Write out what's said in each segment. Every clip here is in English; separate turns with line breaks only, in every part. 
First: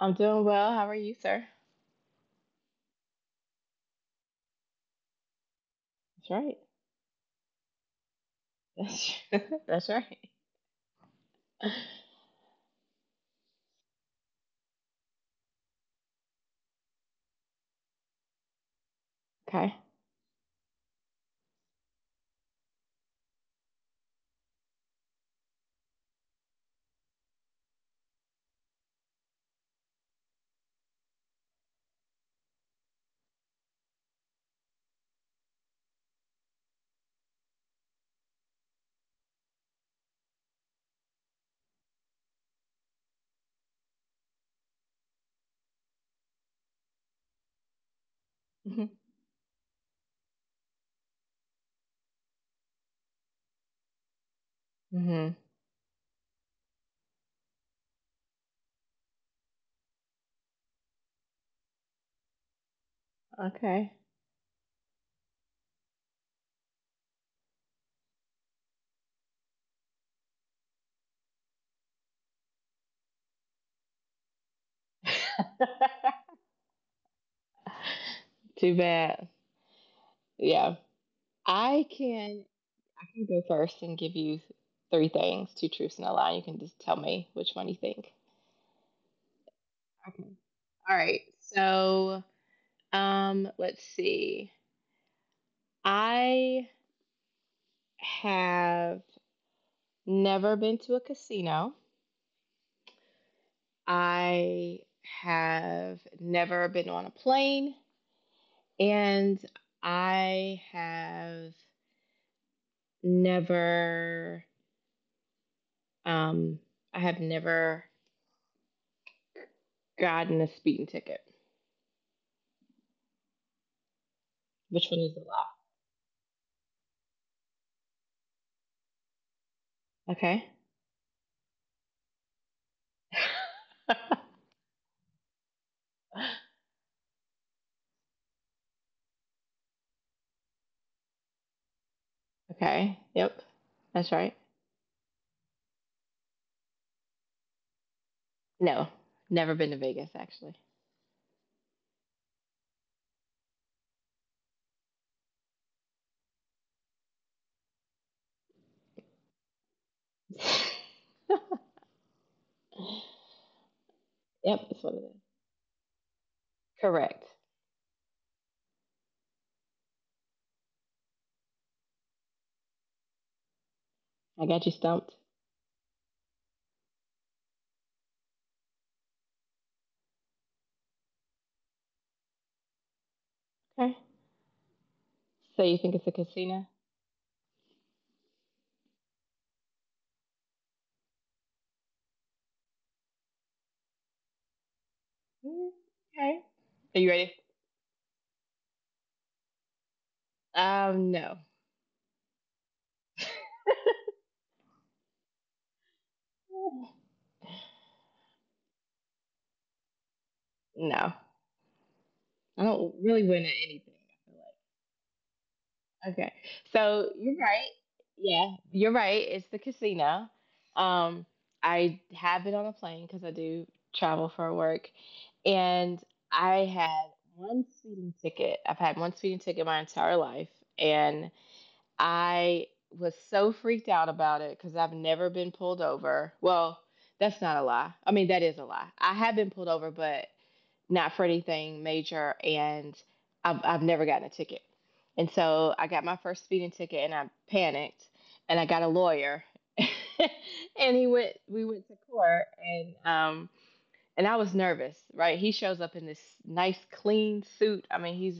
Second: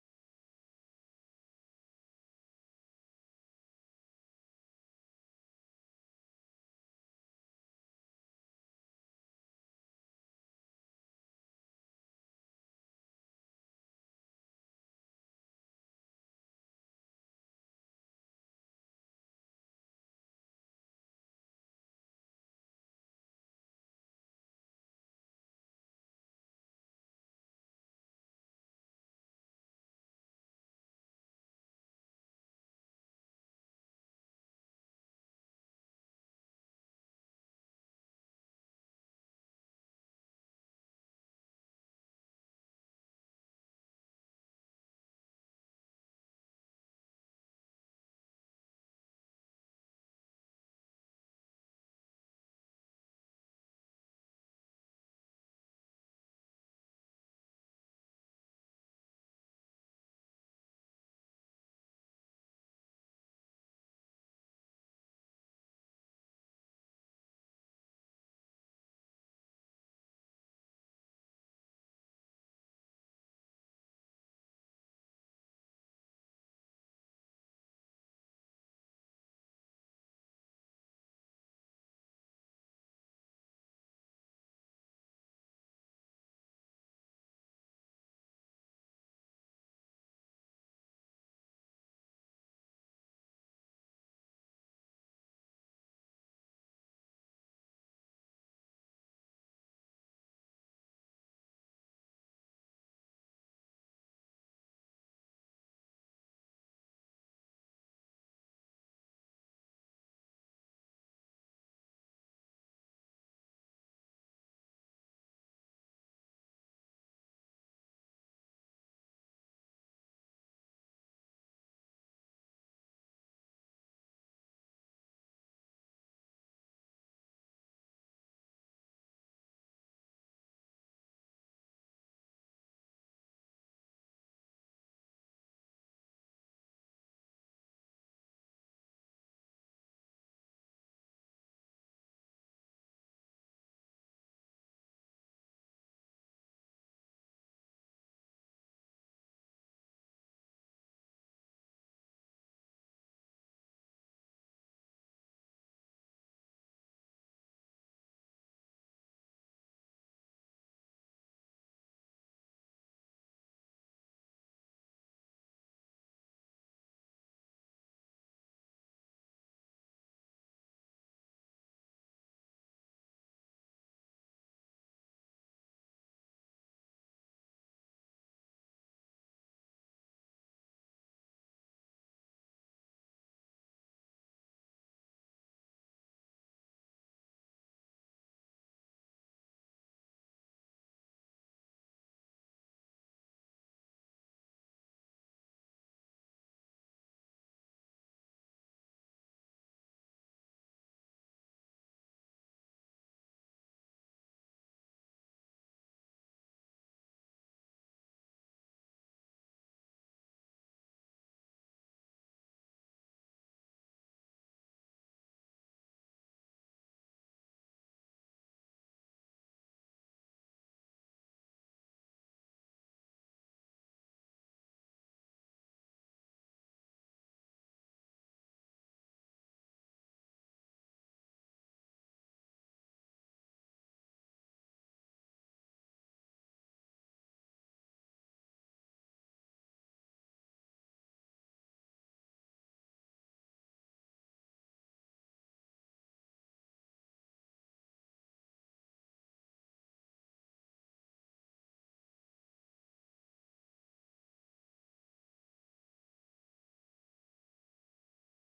I'm doing well. How are you, sir? That's right. That's, that's right. Okay. Mm-hmm. Okay. Too bad. Yeah. I can I can go first and give you three things, two truths and a lie. You can just tell me which one you think. Okay. All right. So, let's see. I have never been to a casino. I have never been on a plane. And I have never, um, I have never gotten a speeding ticket. Which one is the law? Okay. okay. Yep. That's right. No, never been to Vegas actually. yep, that's what it is. Correct. I got you stumped. Okay. So you think it's a casino? Mm, Okay. Are you ready? No. No. I don't really win at anything. Okay. So you're right. Yeah, you're right. It's the casino. Um, I have been on a plane because I do travel for work, and I had one speeding ticket. I've had one speeding ticket my entire life, and I was so freaked out about it because I've never been pulled over. Well, that's not a lie. I mean, that is a lie. I have been pulled over, but not for anything major, and I've never gotten a ticket. And so I got my first speeding ticket, and I panicked, and I got a lawyer, and he went. We went to court, and I was nervous, right? He shows up in this nice clean suit. I mean,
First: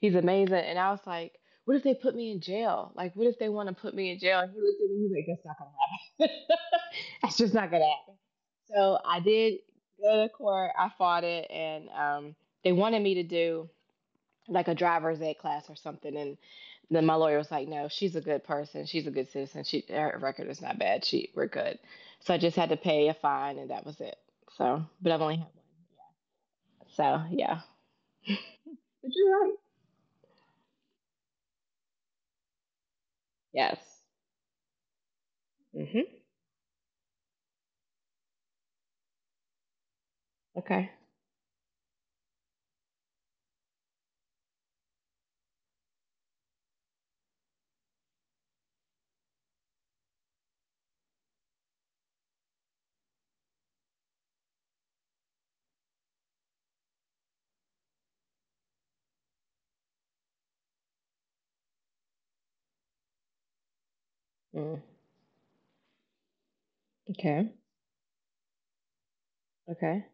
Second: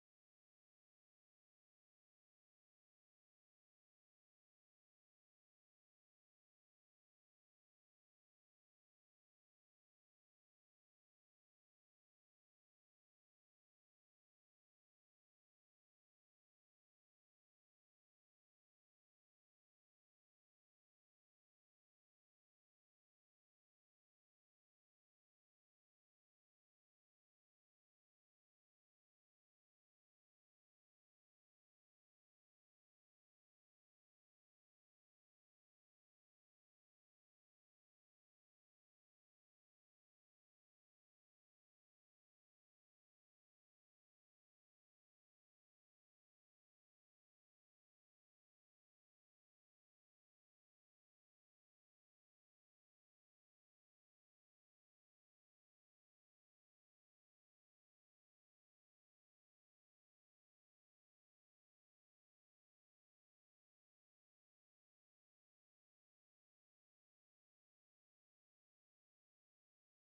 he's amazing. And I was like, what if they put me in jail? Like, what if they want to put me in jail? And he looked at me, he's like, that's not gonna happen. that's just not gonna happen. So I did go to court, I fought it, and they wanted me to do like a driver's ed class or something. And then my lawyer was like, "No, she's a good person. She's a good citizen. She her record is not bad. She we're good." So I just had to pay a fine, and that was it. So, but I've only had one. So yeah, but you're right. Yes. Mhm. Okay. Mm. Okay. Okay.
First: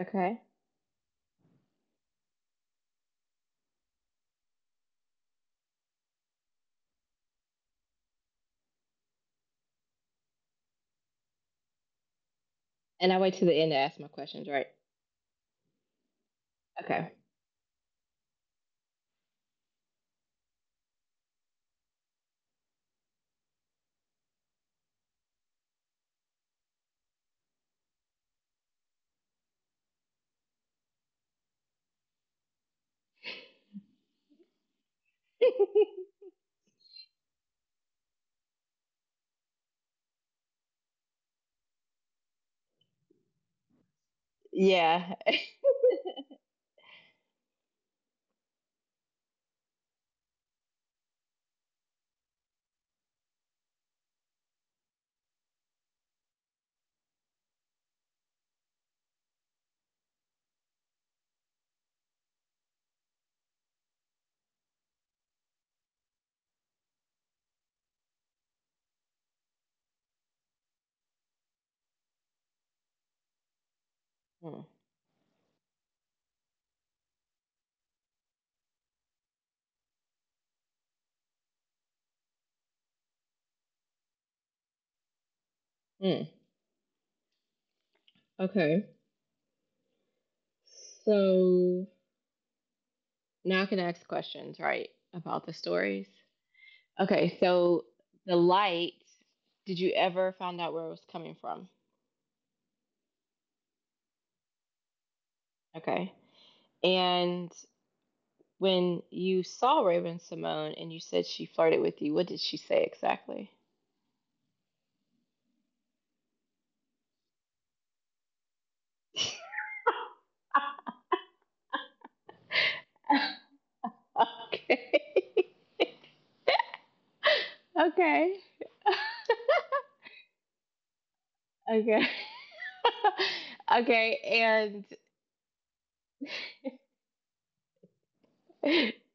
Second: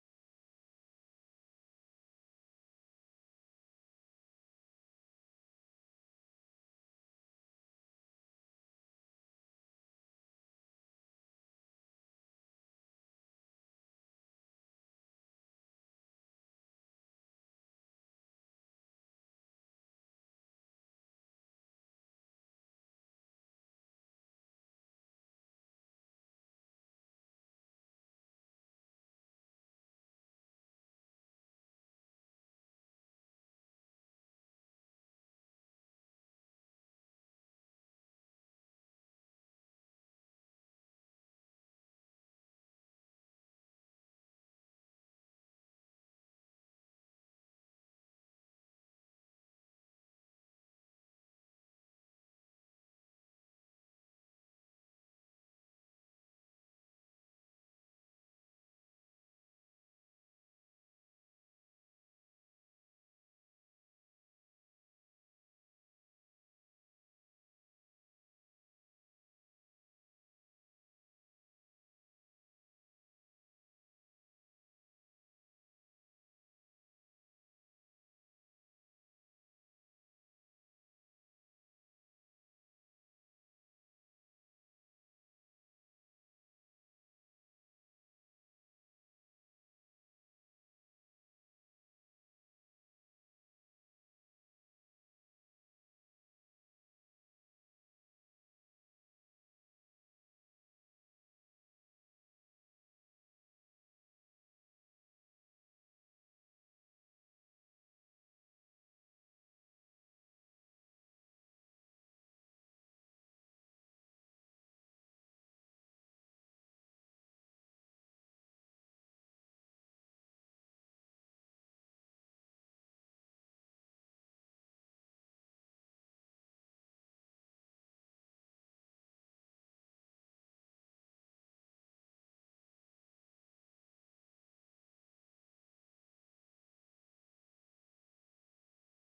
Okay. And I wait to the end to ask my questions, right? Okay. yeah. Mm. Mm. Okay. So now I can ask questions, right, about the stories. Okay, so the light, did you ever find out where it was coming from? Okay. And when you saw Raven Simone and you said she flirted with you, what did she say exactly? okay. okay. Okay. okay, and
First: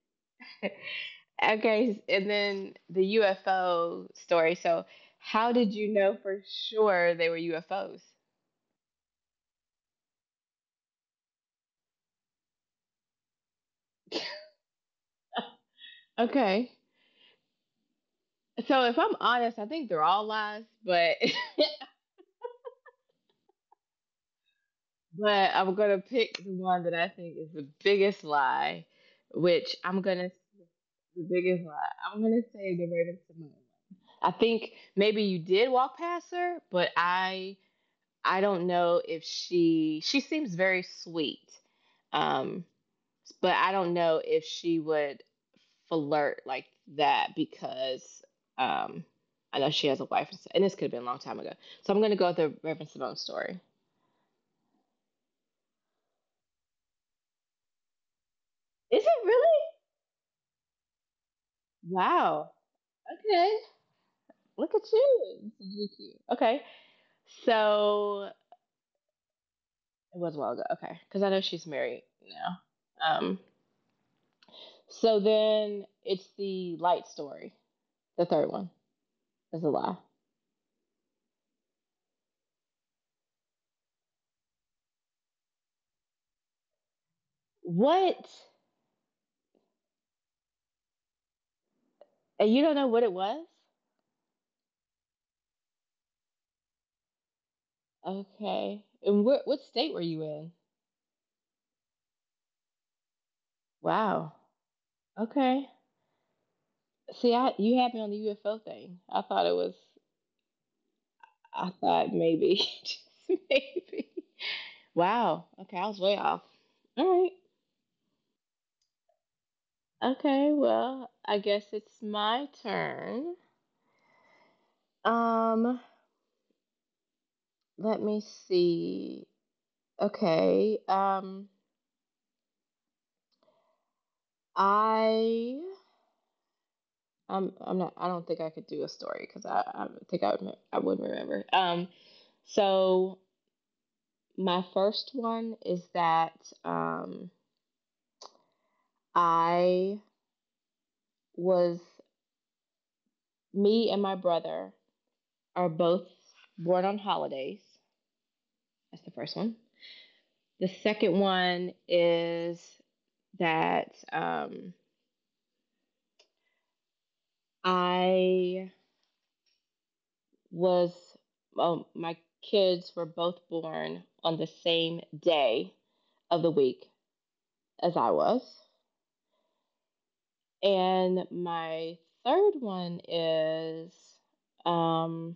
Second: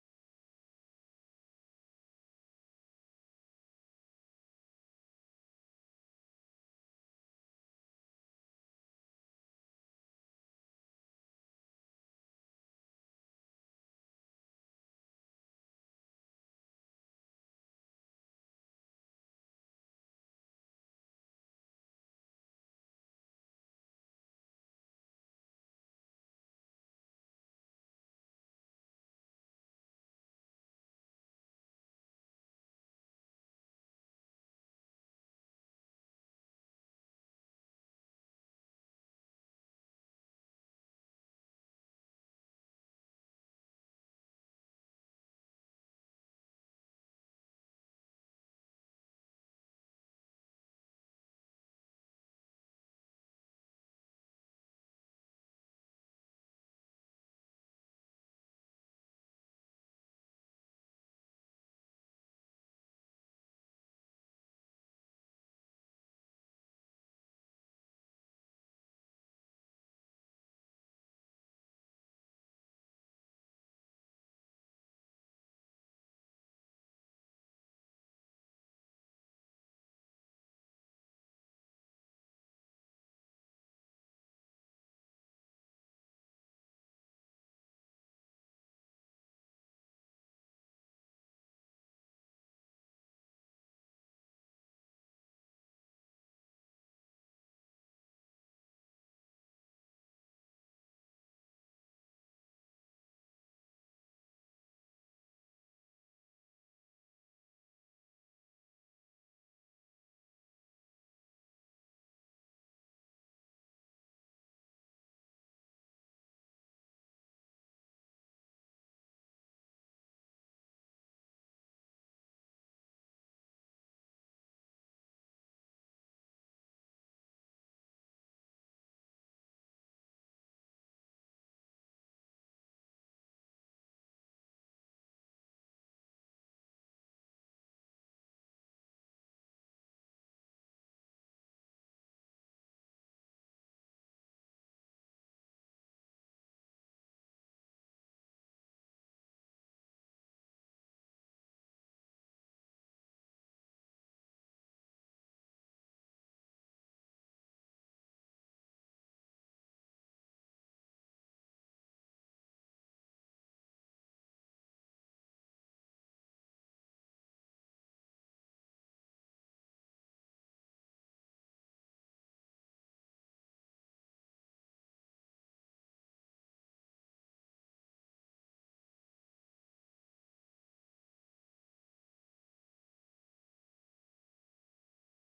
okay, and then the UFO story. So, how did you know for sure they were UFOs? Okay. So if I'm honest, I think they're all lies, but but I'm gonna pick the one that I think is the biggest lie, which I'm gonna the biggest lie. I'm gonna say the Raven Simone. I think maybe you did walk past her, but I don't know if she seems very sweet. Um, but I don't know if she would flirt like that because um, I know she has a wife, and s- and this could have been a long time ago. So I'm going to go with the Reverend Simone story. Is it really? Wow. Okay. Look at you. This is really cute. Okay. So it was a while ago. Okay. Because I know she's married now. Um, so then it's the light story, the third one. Is a lie. What? And you don't know what it was? Okay. And what state were you in? Wow. Okay. See, I you had me on the UFO thing. I thought it was. I thought maybe, just maybe. Wow. Okay, I was way off. All right. Okay. Well, I guess it's my turn. Um, Let me see. Okay. I. I'm. I'm not. I don't think I could do a story because I. I think I would. I wouldn't remember. So my first one is that um, I was, me and my brother are both born on holidays. That's the first one. The second one is that I was, well, my kids were both born on the same day of the week as I was. And my third one is um,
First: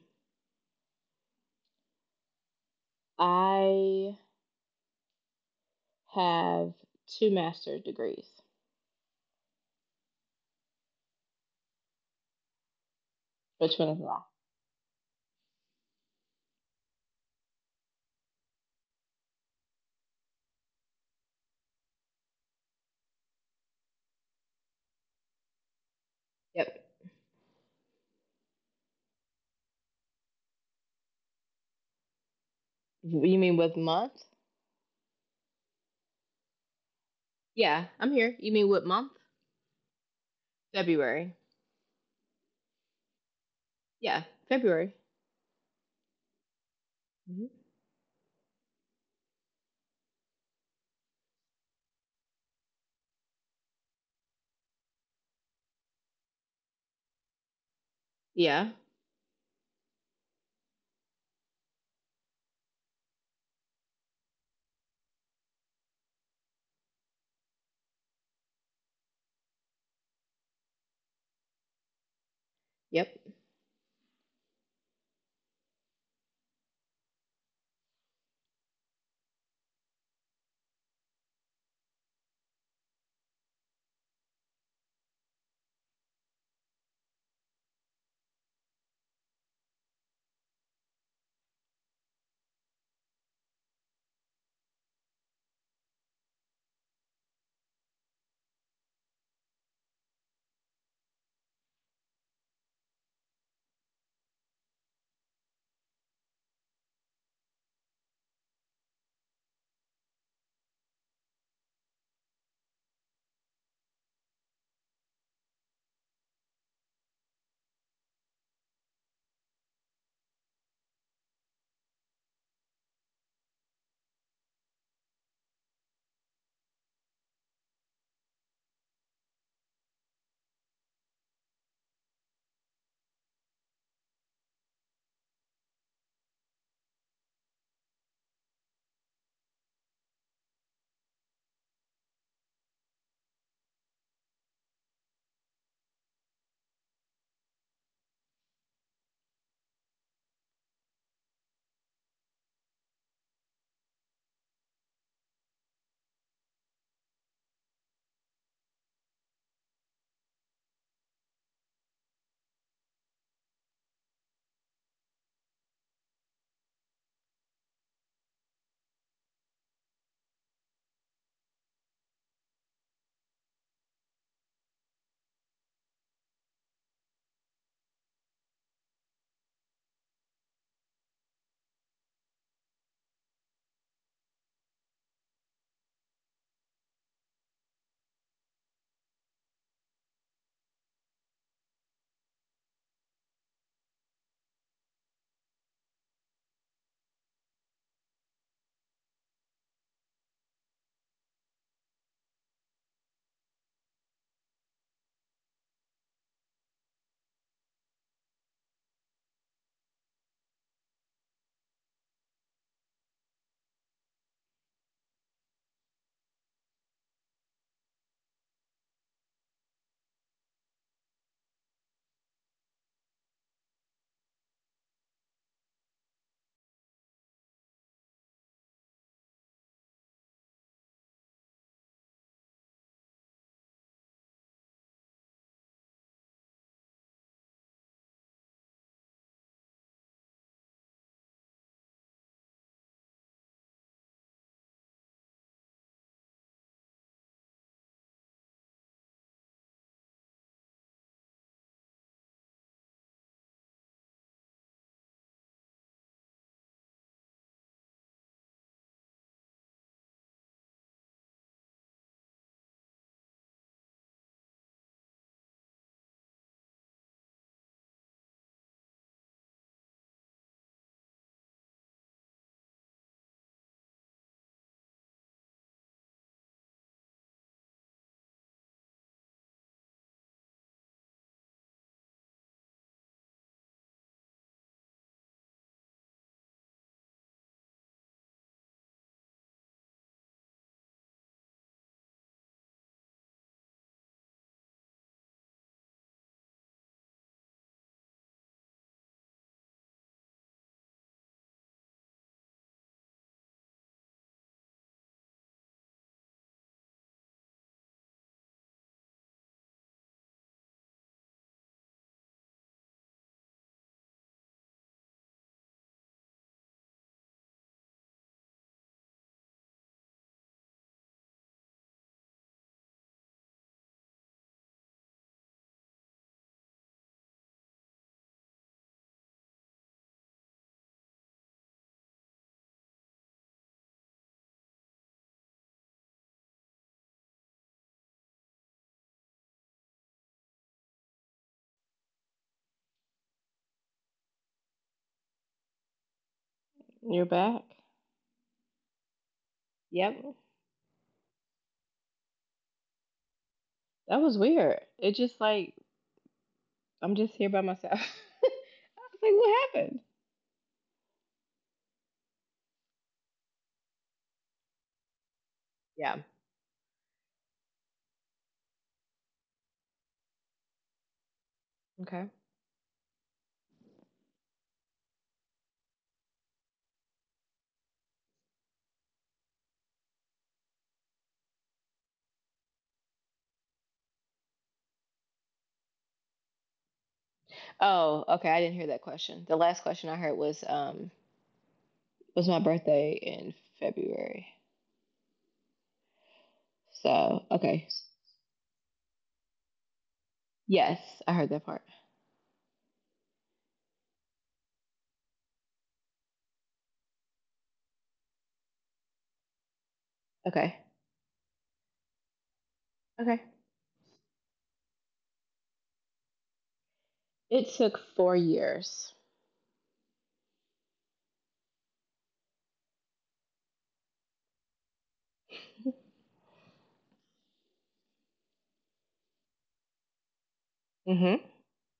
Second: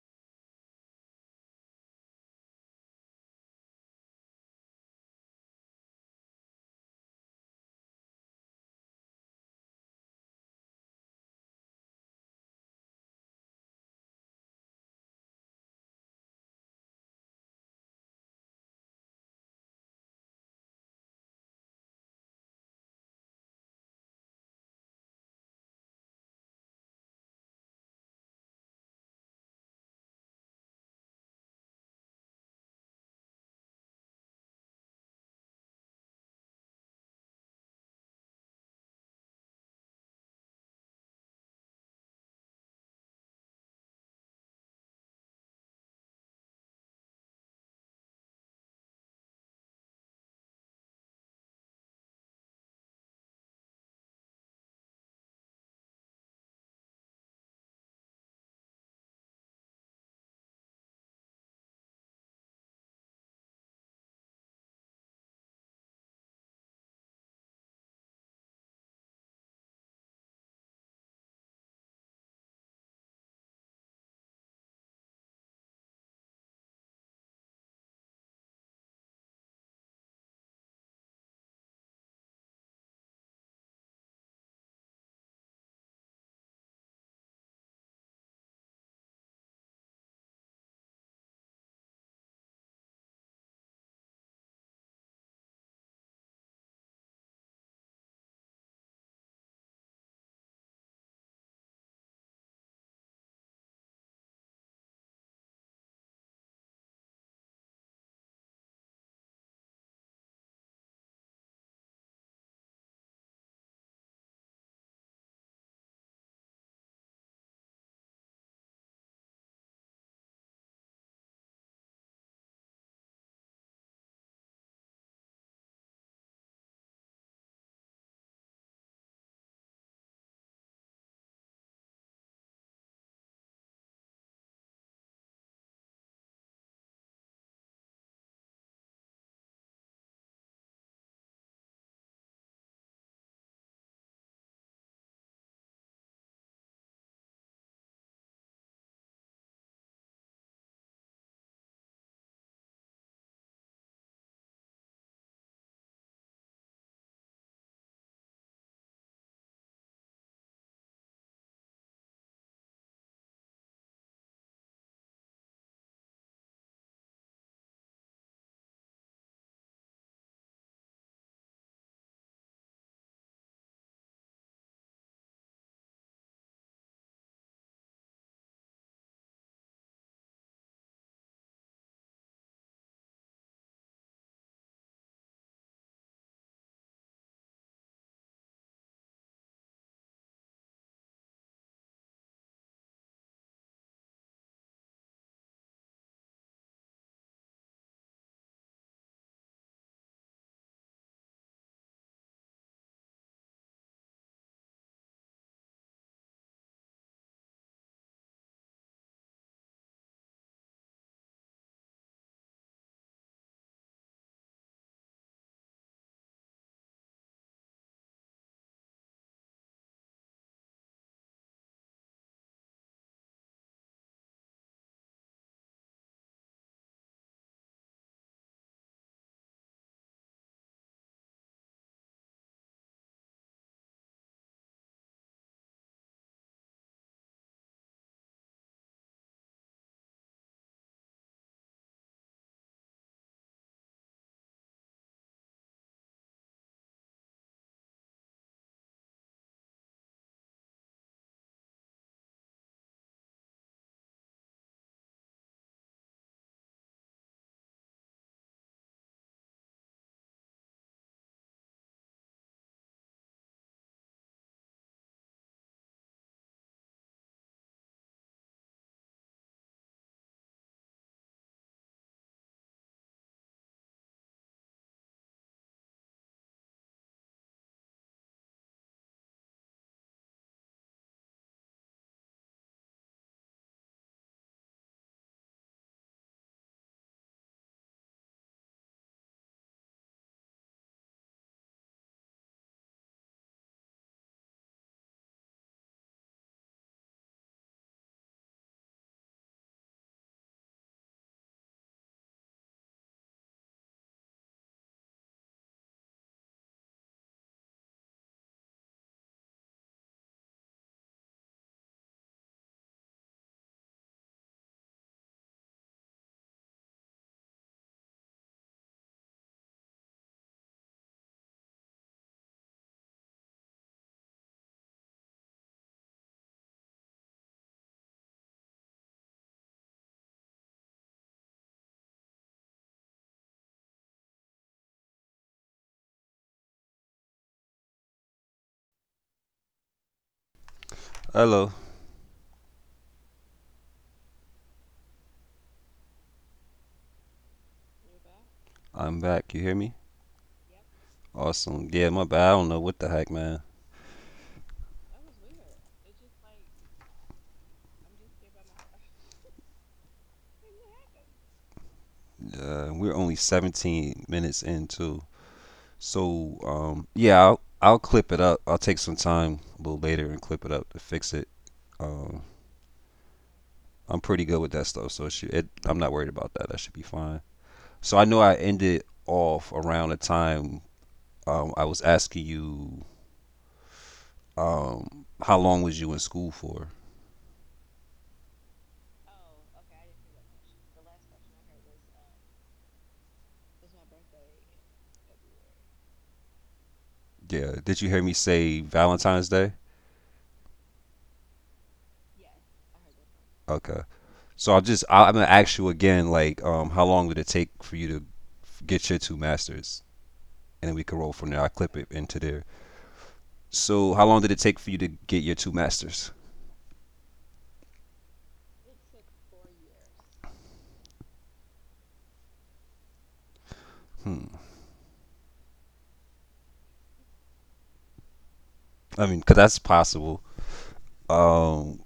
I have two master's degrees. Which one is a lie? Yep. You mean with month? Yeah, I'm here. You mean what month? February. Yeah, February. Mhm. Yeah. Yep.
Hello,
You're back.
I'm back. You hear me?
Yep.
Awesome. Yeah, my bad. I don't know what the heck, man.
That was weird. It just like I'm just here by myself. I was like, what happened?
We're only 17 minutes in too.
Yeah.
So, yeah, I'll clip it up. I'll take some time a little later and clip it up to fix it.
Okay.
Um, I'm pretty good with that stuff, so it should, I'm not worried about that. That should be fine. So I know I ended off around the time I was asking you how long was you in school for?
Oh, okay. I didn't hear that question. The last question I heard was my birthday in February. So
Yeah.
okay.
Did you hear me say Valentine's Day?
Yes, I heard that part.
Okay. So, I'm gonna ask you again, like, how long did it take for you to get your two masters,
Okay.
and then we can roll from there. I will clip it into there.
Okay.
So how long did it take for you to get your two masters?
It took 4 years.
Hmm. I mean, 'cause that's possible.
Mm-hmm.
Um,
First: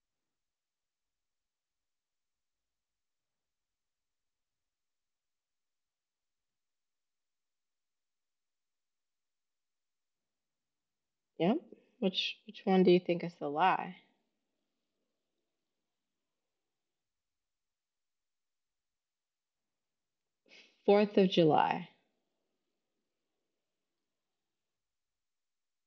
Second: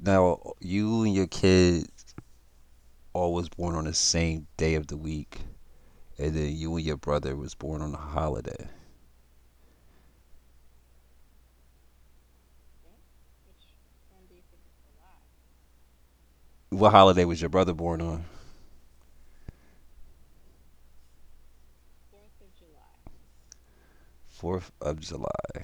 Now you and your kid all was born on the same day of the week, and then you and your brother was born on a holiday.
Yep. Which one do you think is the lie?
What holiday was your brother born on?
4th of July.
4th of July.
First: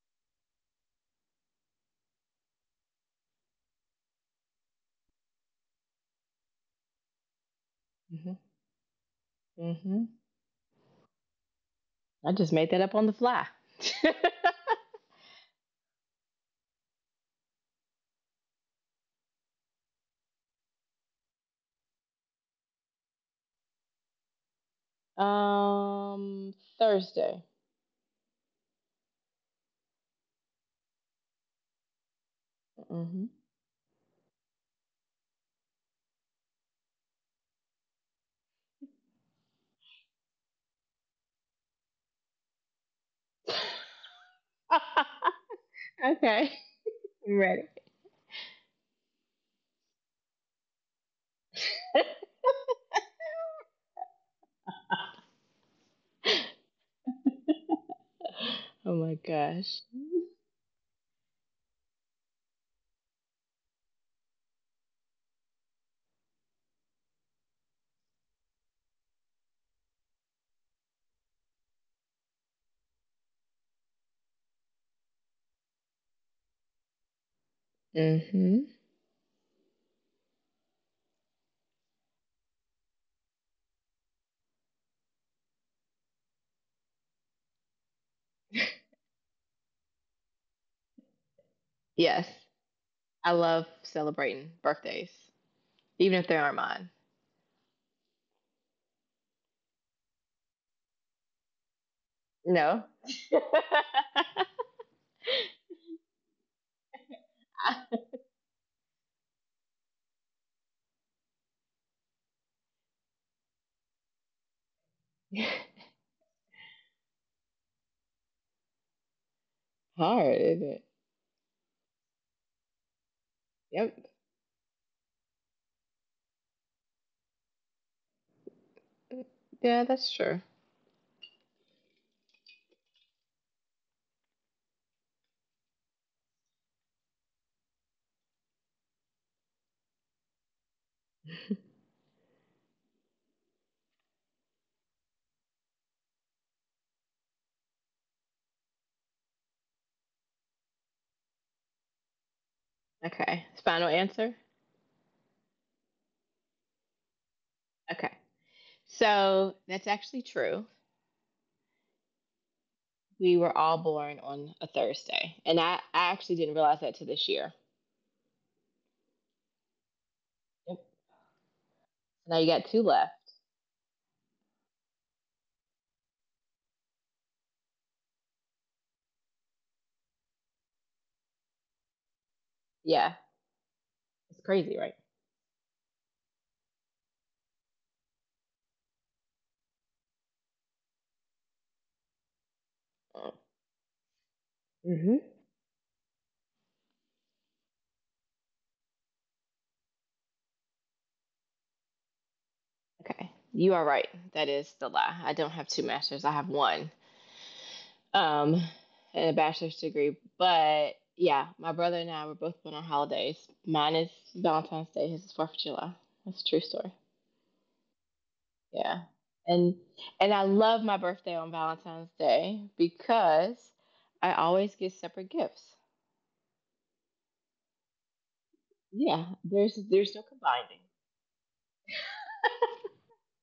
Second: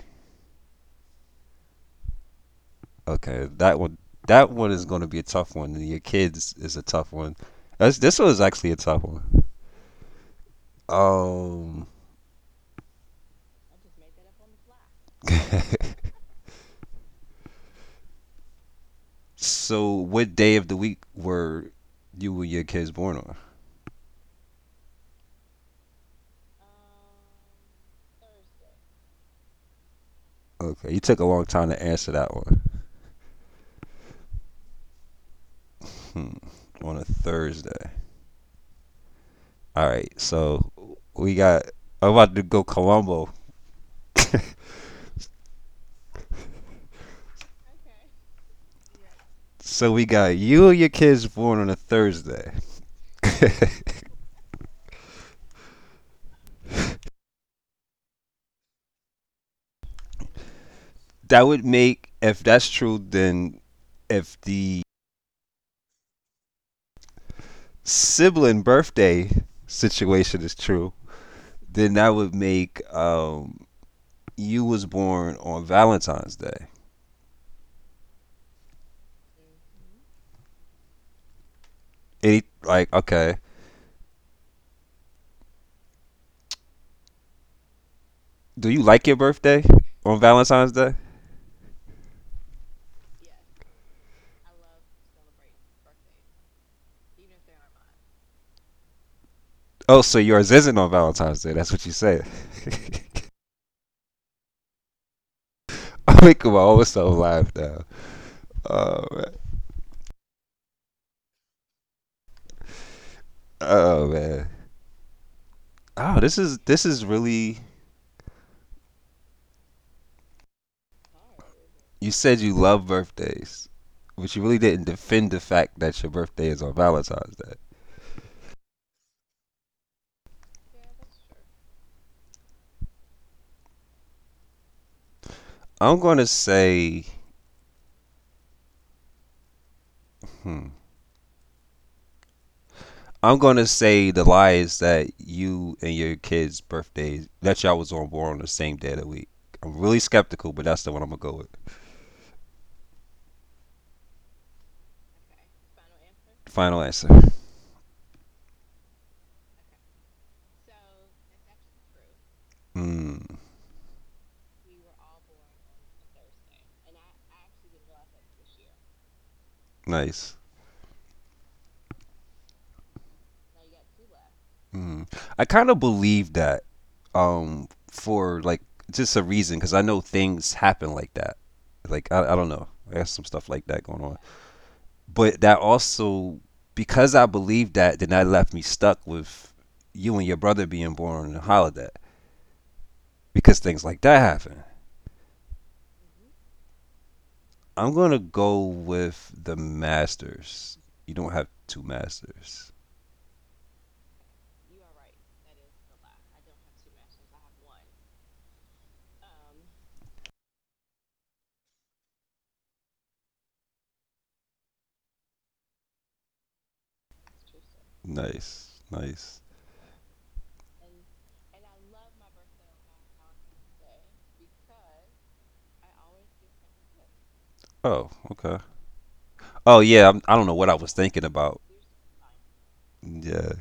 Okay, that one is going to be a tough one. Your kids is a tough one. This one is
Mm-hmm.
actually a tough one.
Mm-hmm.
Um,
I just made that up on the fly.
so what day of the week were you and your kids born on?
Thursday.
Okay, you took a long time to answer that one.
Mm-hmm.
Hmm. On a Thursday. All right, so we got. I'm about to go Colombo.
Okay, I'm ready.
so we got you and your kids born on a Thursday.
Oh my gosh.
That would make, if that's true, then if the sibling birthday situation is true, then that would make you was born on Valentine's Day.
Mm-hmm.
Any like okay, do you like your birthday on Valentine's Day?
Yes. I love celebrating birthdays, even if they aren't mine.
Oh, so yours isn't on Valentine's Day. That's what you say.
No.
I'm making my own self laugh now. Oh man. Oh man. Oh, this is really.
Hard, isn't it?
You said you love birthdays, but you really
Yep.
didn't defend the fact that your birthday is on Valentine's Day.
Yeah, that's true.
I'm going to say, hmm. I'm gonna say the lie is that you and your kids' birthdays that y'all was on board on the same day of the week. I'm really skeptical, but that's the one I'm gonna go with.
Okay. Final answer?
Final answer.
Okay. So that's actually true.
Mm,
We were all born on a Thursday. And I actually didn't realize that till this year.
nice.
Yep. Now you got two left.
Mm. I kind of believe that for like just a reason because I know things happen like that. Like I don't know, I got some stuff
Yeah.
like that going on.
It's crazy, right?
But that also because I believe that, then that left me stuck with you and your brother being born on a holiday because things like that happen.
Mm-hmm.
I'm gonna go with the Masters. You don't have two Masters.
Okay. You are right. That is the lie. I don't have two masters. I have one. Um and a bachelor's degree. But yeah, my brother and I were both born on holidays. Mine is Valentine's Day, his is 4th of July. That's a true story.
Nice,
Yeah.
nice.
And and I love my birthday on Valentine's Day because I always get separate gifts.
Oh, okay.
Yeah,
Oh yeah,
there's no
I don't know what I
combining.
was thinking about. Yeah,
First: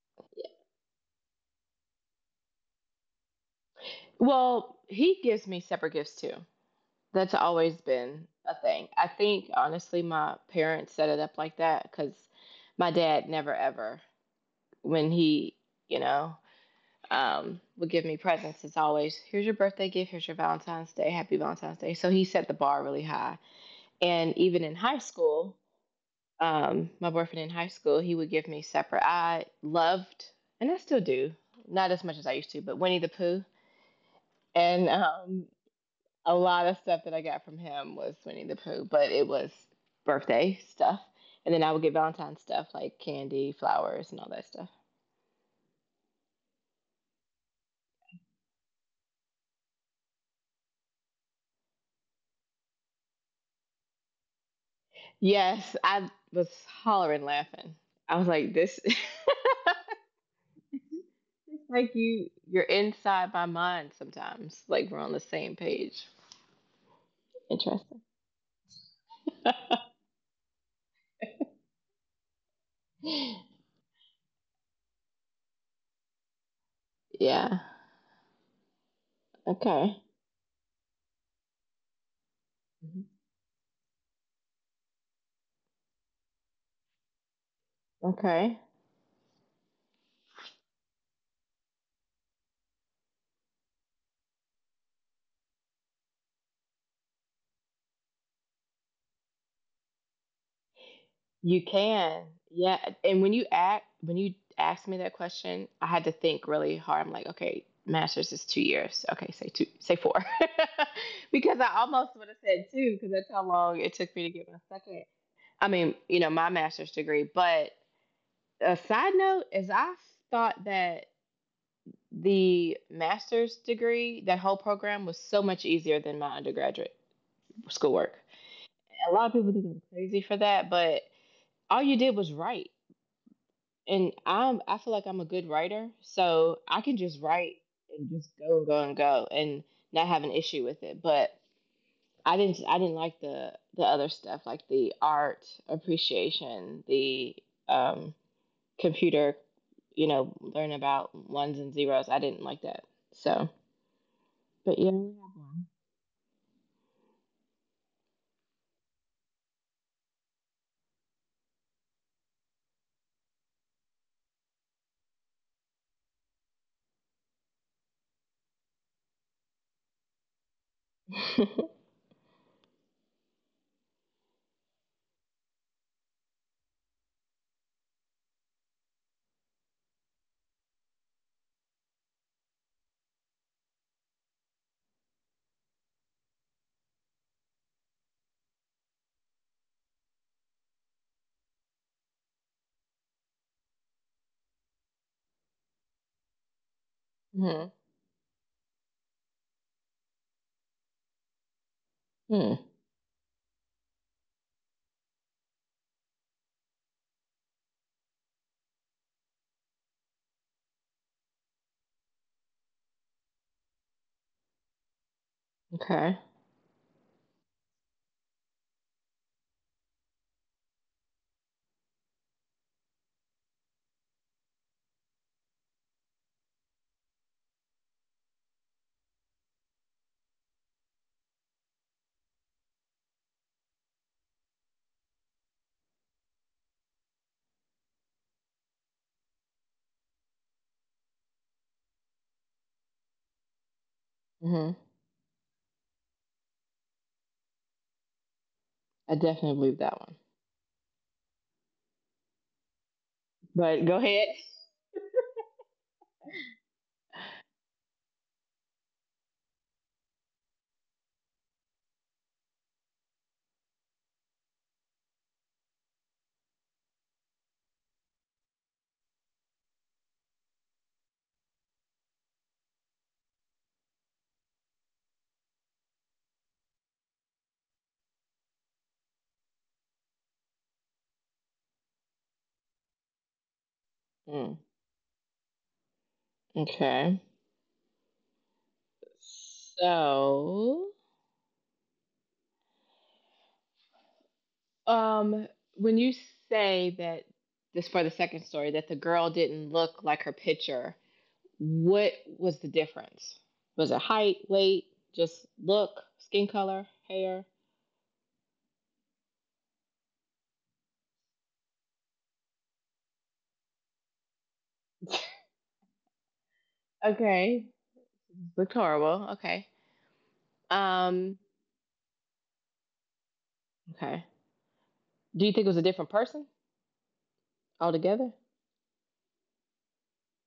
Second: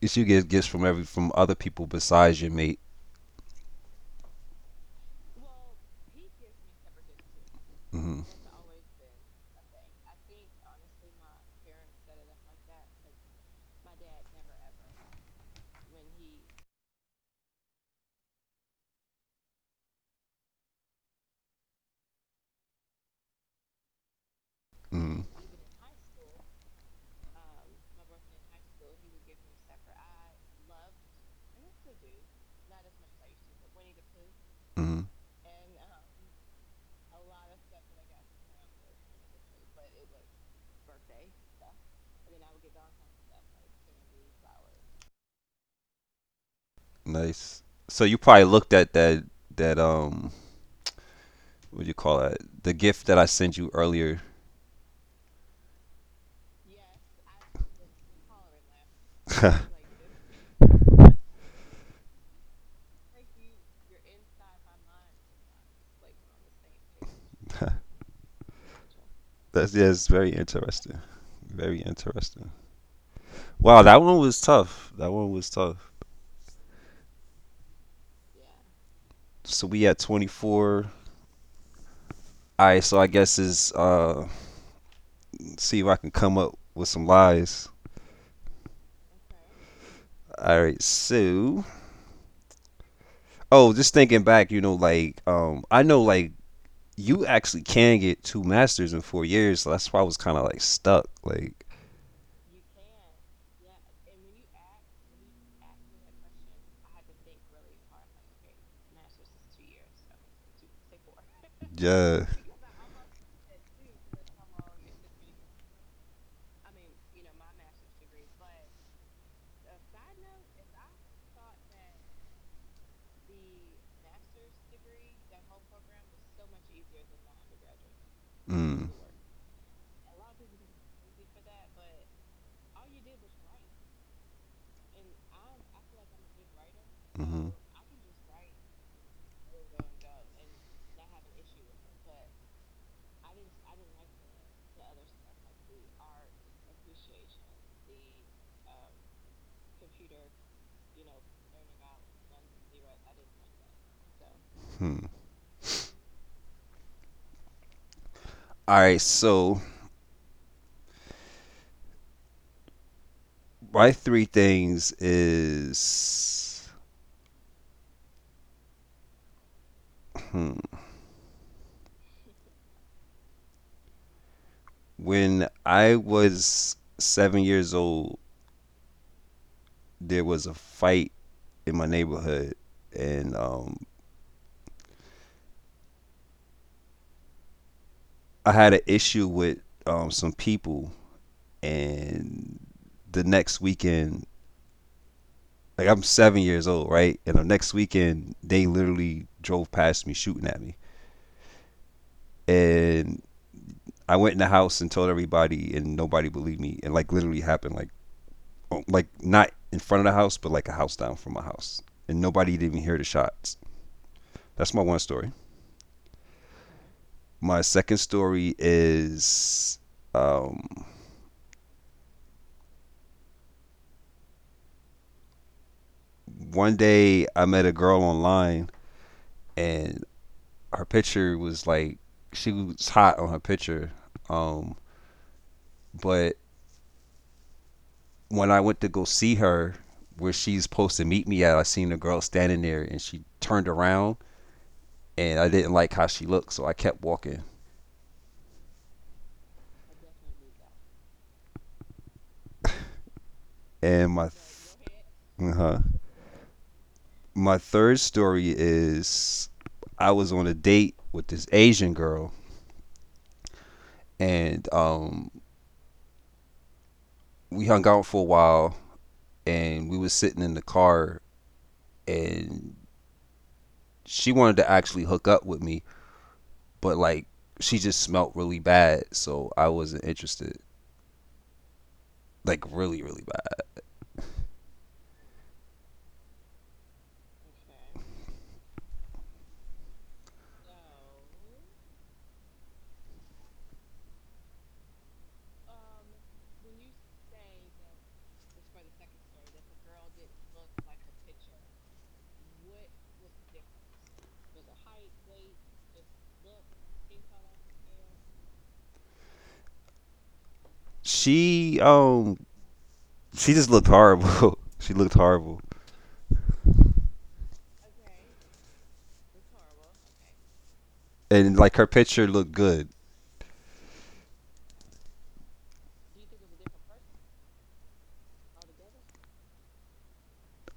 it's you get gifts from every from other people besides your mate.
Well, he gives me separate gifts too. That's always
Mm-hmm,
been a thing. I think honestly my parents set it up like that cuz my dad never ever when he, you know, would give me presents it's always here's your birthday gift, here's your Valentine's Day, happy Valentine's Day. So he set the bar really high. And even in high
mm-hmm,
school, my boyfriend in high school, he would give me separate. I loved, and I still do, not as much as I used to, but Winnie the Pooh.
mm-hmm.
And a lot of stuff that I got from him was Winnie the Pooh, but it was birthday stuff. And then I would get Valentine's stuff like candy, flowers, and all that stuff.
Nice. So you probably looked at that that um what do you call that the gift that I sent you earlier.
Yes, I was hollering laughing. I was like, this, like you're inside my mind sometimes. Like we're on the same page. Interesting.
That's yeah, it's very interesting. Very interesting. Wow, that one was tough. That one was tough.
yeah.
So we had
Okay.
24. All right, so I
Mm-hmm.
guess is see if I can come up with some lies.
Okay.
All right, so oh, just thinking back, you know, like I know like you actually can get two masters in 4 years, so that's why I was kind of like stuck, like
You can. Yeah. And when you asked me that question, I had to think really hard. I'm like, okay, master's is 2 years. Okay, say two, say four, because I
yeah,
almost would have said two because that's how long it took me to get my second. I mean, you know, my master's degree. But a side note is, I thought that the master's degree, that whole program, was so much easier than my undergraduate schoolwork.
mm,
A lot of people think I'm crazy for that, but all you did was write and I feel like I'm a good writer, so I can just
mm-hmm.
write and just go and go and go and not have an issue with it. But I didn't like the other stuff like the art appreciation, the um, computer, you know, learn about ones and zeros. I didn't like that. So, but
Hmm.
yeah, we
All right, so my three things is hmm,
have one.
when I was 7 years old, there was a fight in my neighborhood, and I had an issue with some people, and the next weekend, like I'm 7 years old, right? And the next
hmm.
weekend, they literally drove past me shooting at me,
Hmm.
and I went in the house and told everybody, and nobody believed me, and like literally happened, like oh, like not in front of the house, but like a house down from my house, and nobody didn't even hear the shots. That's my one story.
Okay.
My second story is um, one day I met a girl online and her picture was like she was hot on her picture. Um, but when I went to go see her, where she's supposed to meet me at, I seen a girl standing there, and she turned around,
Hmm.
and I didn't like how she looked, so I kept walking.
I definitely believe that one.
And
But go
my
ahead.
th- uh-huh. My third story is I was on a date with this Asian girl, and we hung out for a while, and we was sitting in the car, and she wanted to actually hook up with me but like she just smelled really bad, so I wasn't interested. Like really, really bad.
Mm. Okay. So um, when you say that this for the second story that the girl didn't look like her picture, what was the difference? Was it height, weight, just look, skin color, hair?
She um she just looked horrible. She looked horrible.
Okay, looked horrible. Okay.
And
Um,
like her picture looked good.
okay. Do you think it was a different person altogether?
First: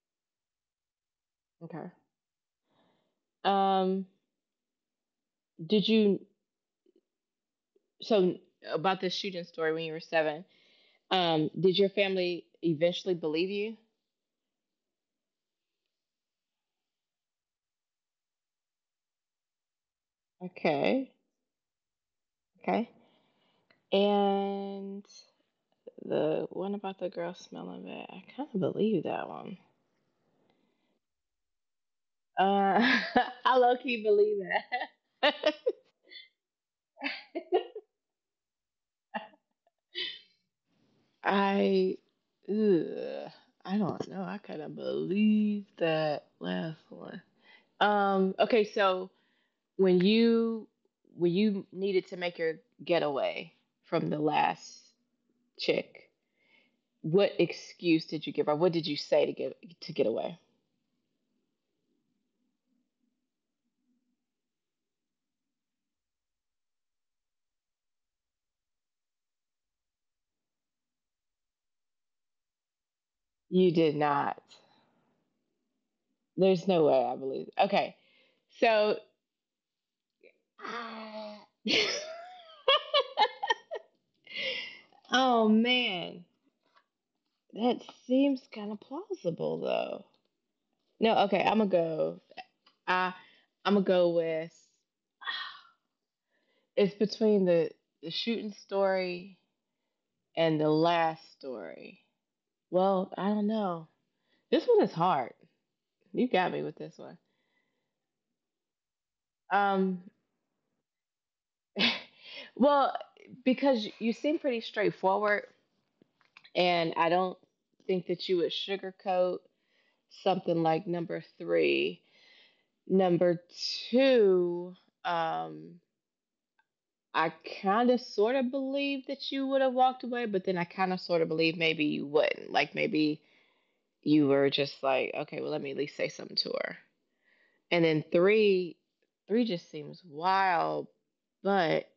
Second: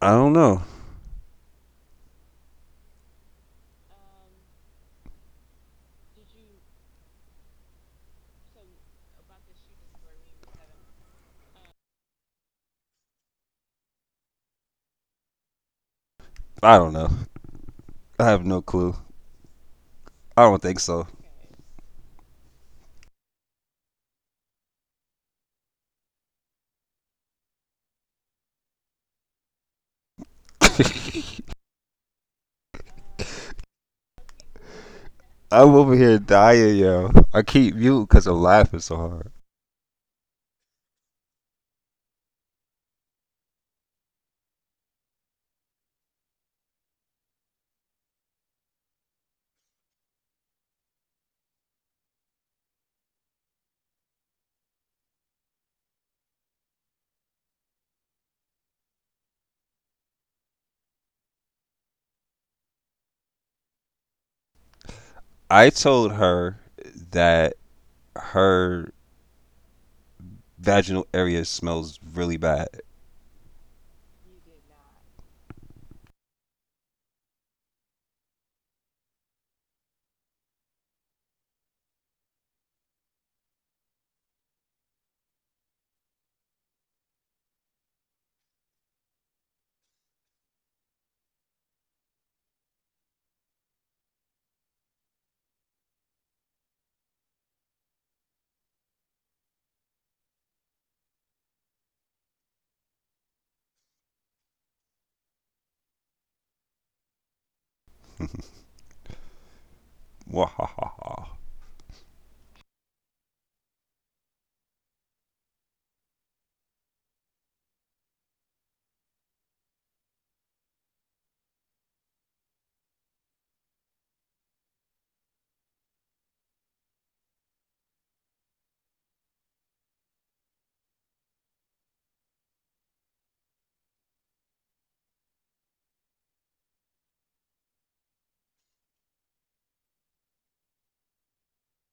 I don't know.
Okay. Um, did you so about this shooting story when you were seven? Did your family eventually believe you?
I don't know. I have no clue. I don't think
Okay.
so.
Okay. And the one about the girl smelling bad, I kind of believe that one. Uh, I low key believe that.
I'm over here dying, yo. I keep mute because I'm laughing so hard.
I, ugh, I don't know. I kind of believe that last one. Okay. So when you when you needed to make your getaway from the last chick, what excuse did you give her? What did you say to get away?
I told her that her vaginal area smells really bad.
You did not. There's no way I believe. Okay. So, oh man, that seems kind of plausible though. No, okay, I'm gonna go. I I'm gonna go with it's between the shooting story and the last story. Well, I don't know. This one is hard. You got me with this one. Um,
Wahahaha.
well, because you seem pretty straightforward, and I don't think that you would sugarcoat something like number three. Number two, um, I kind of sort of believe that you would have walked away, but then I kind of sort of believe maybe you wouldn't. Like maybe you were just like, okay, well, let me at least say something to her. And then three, three just seems wild, but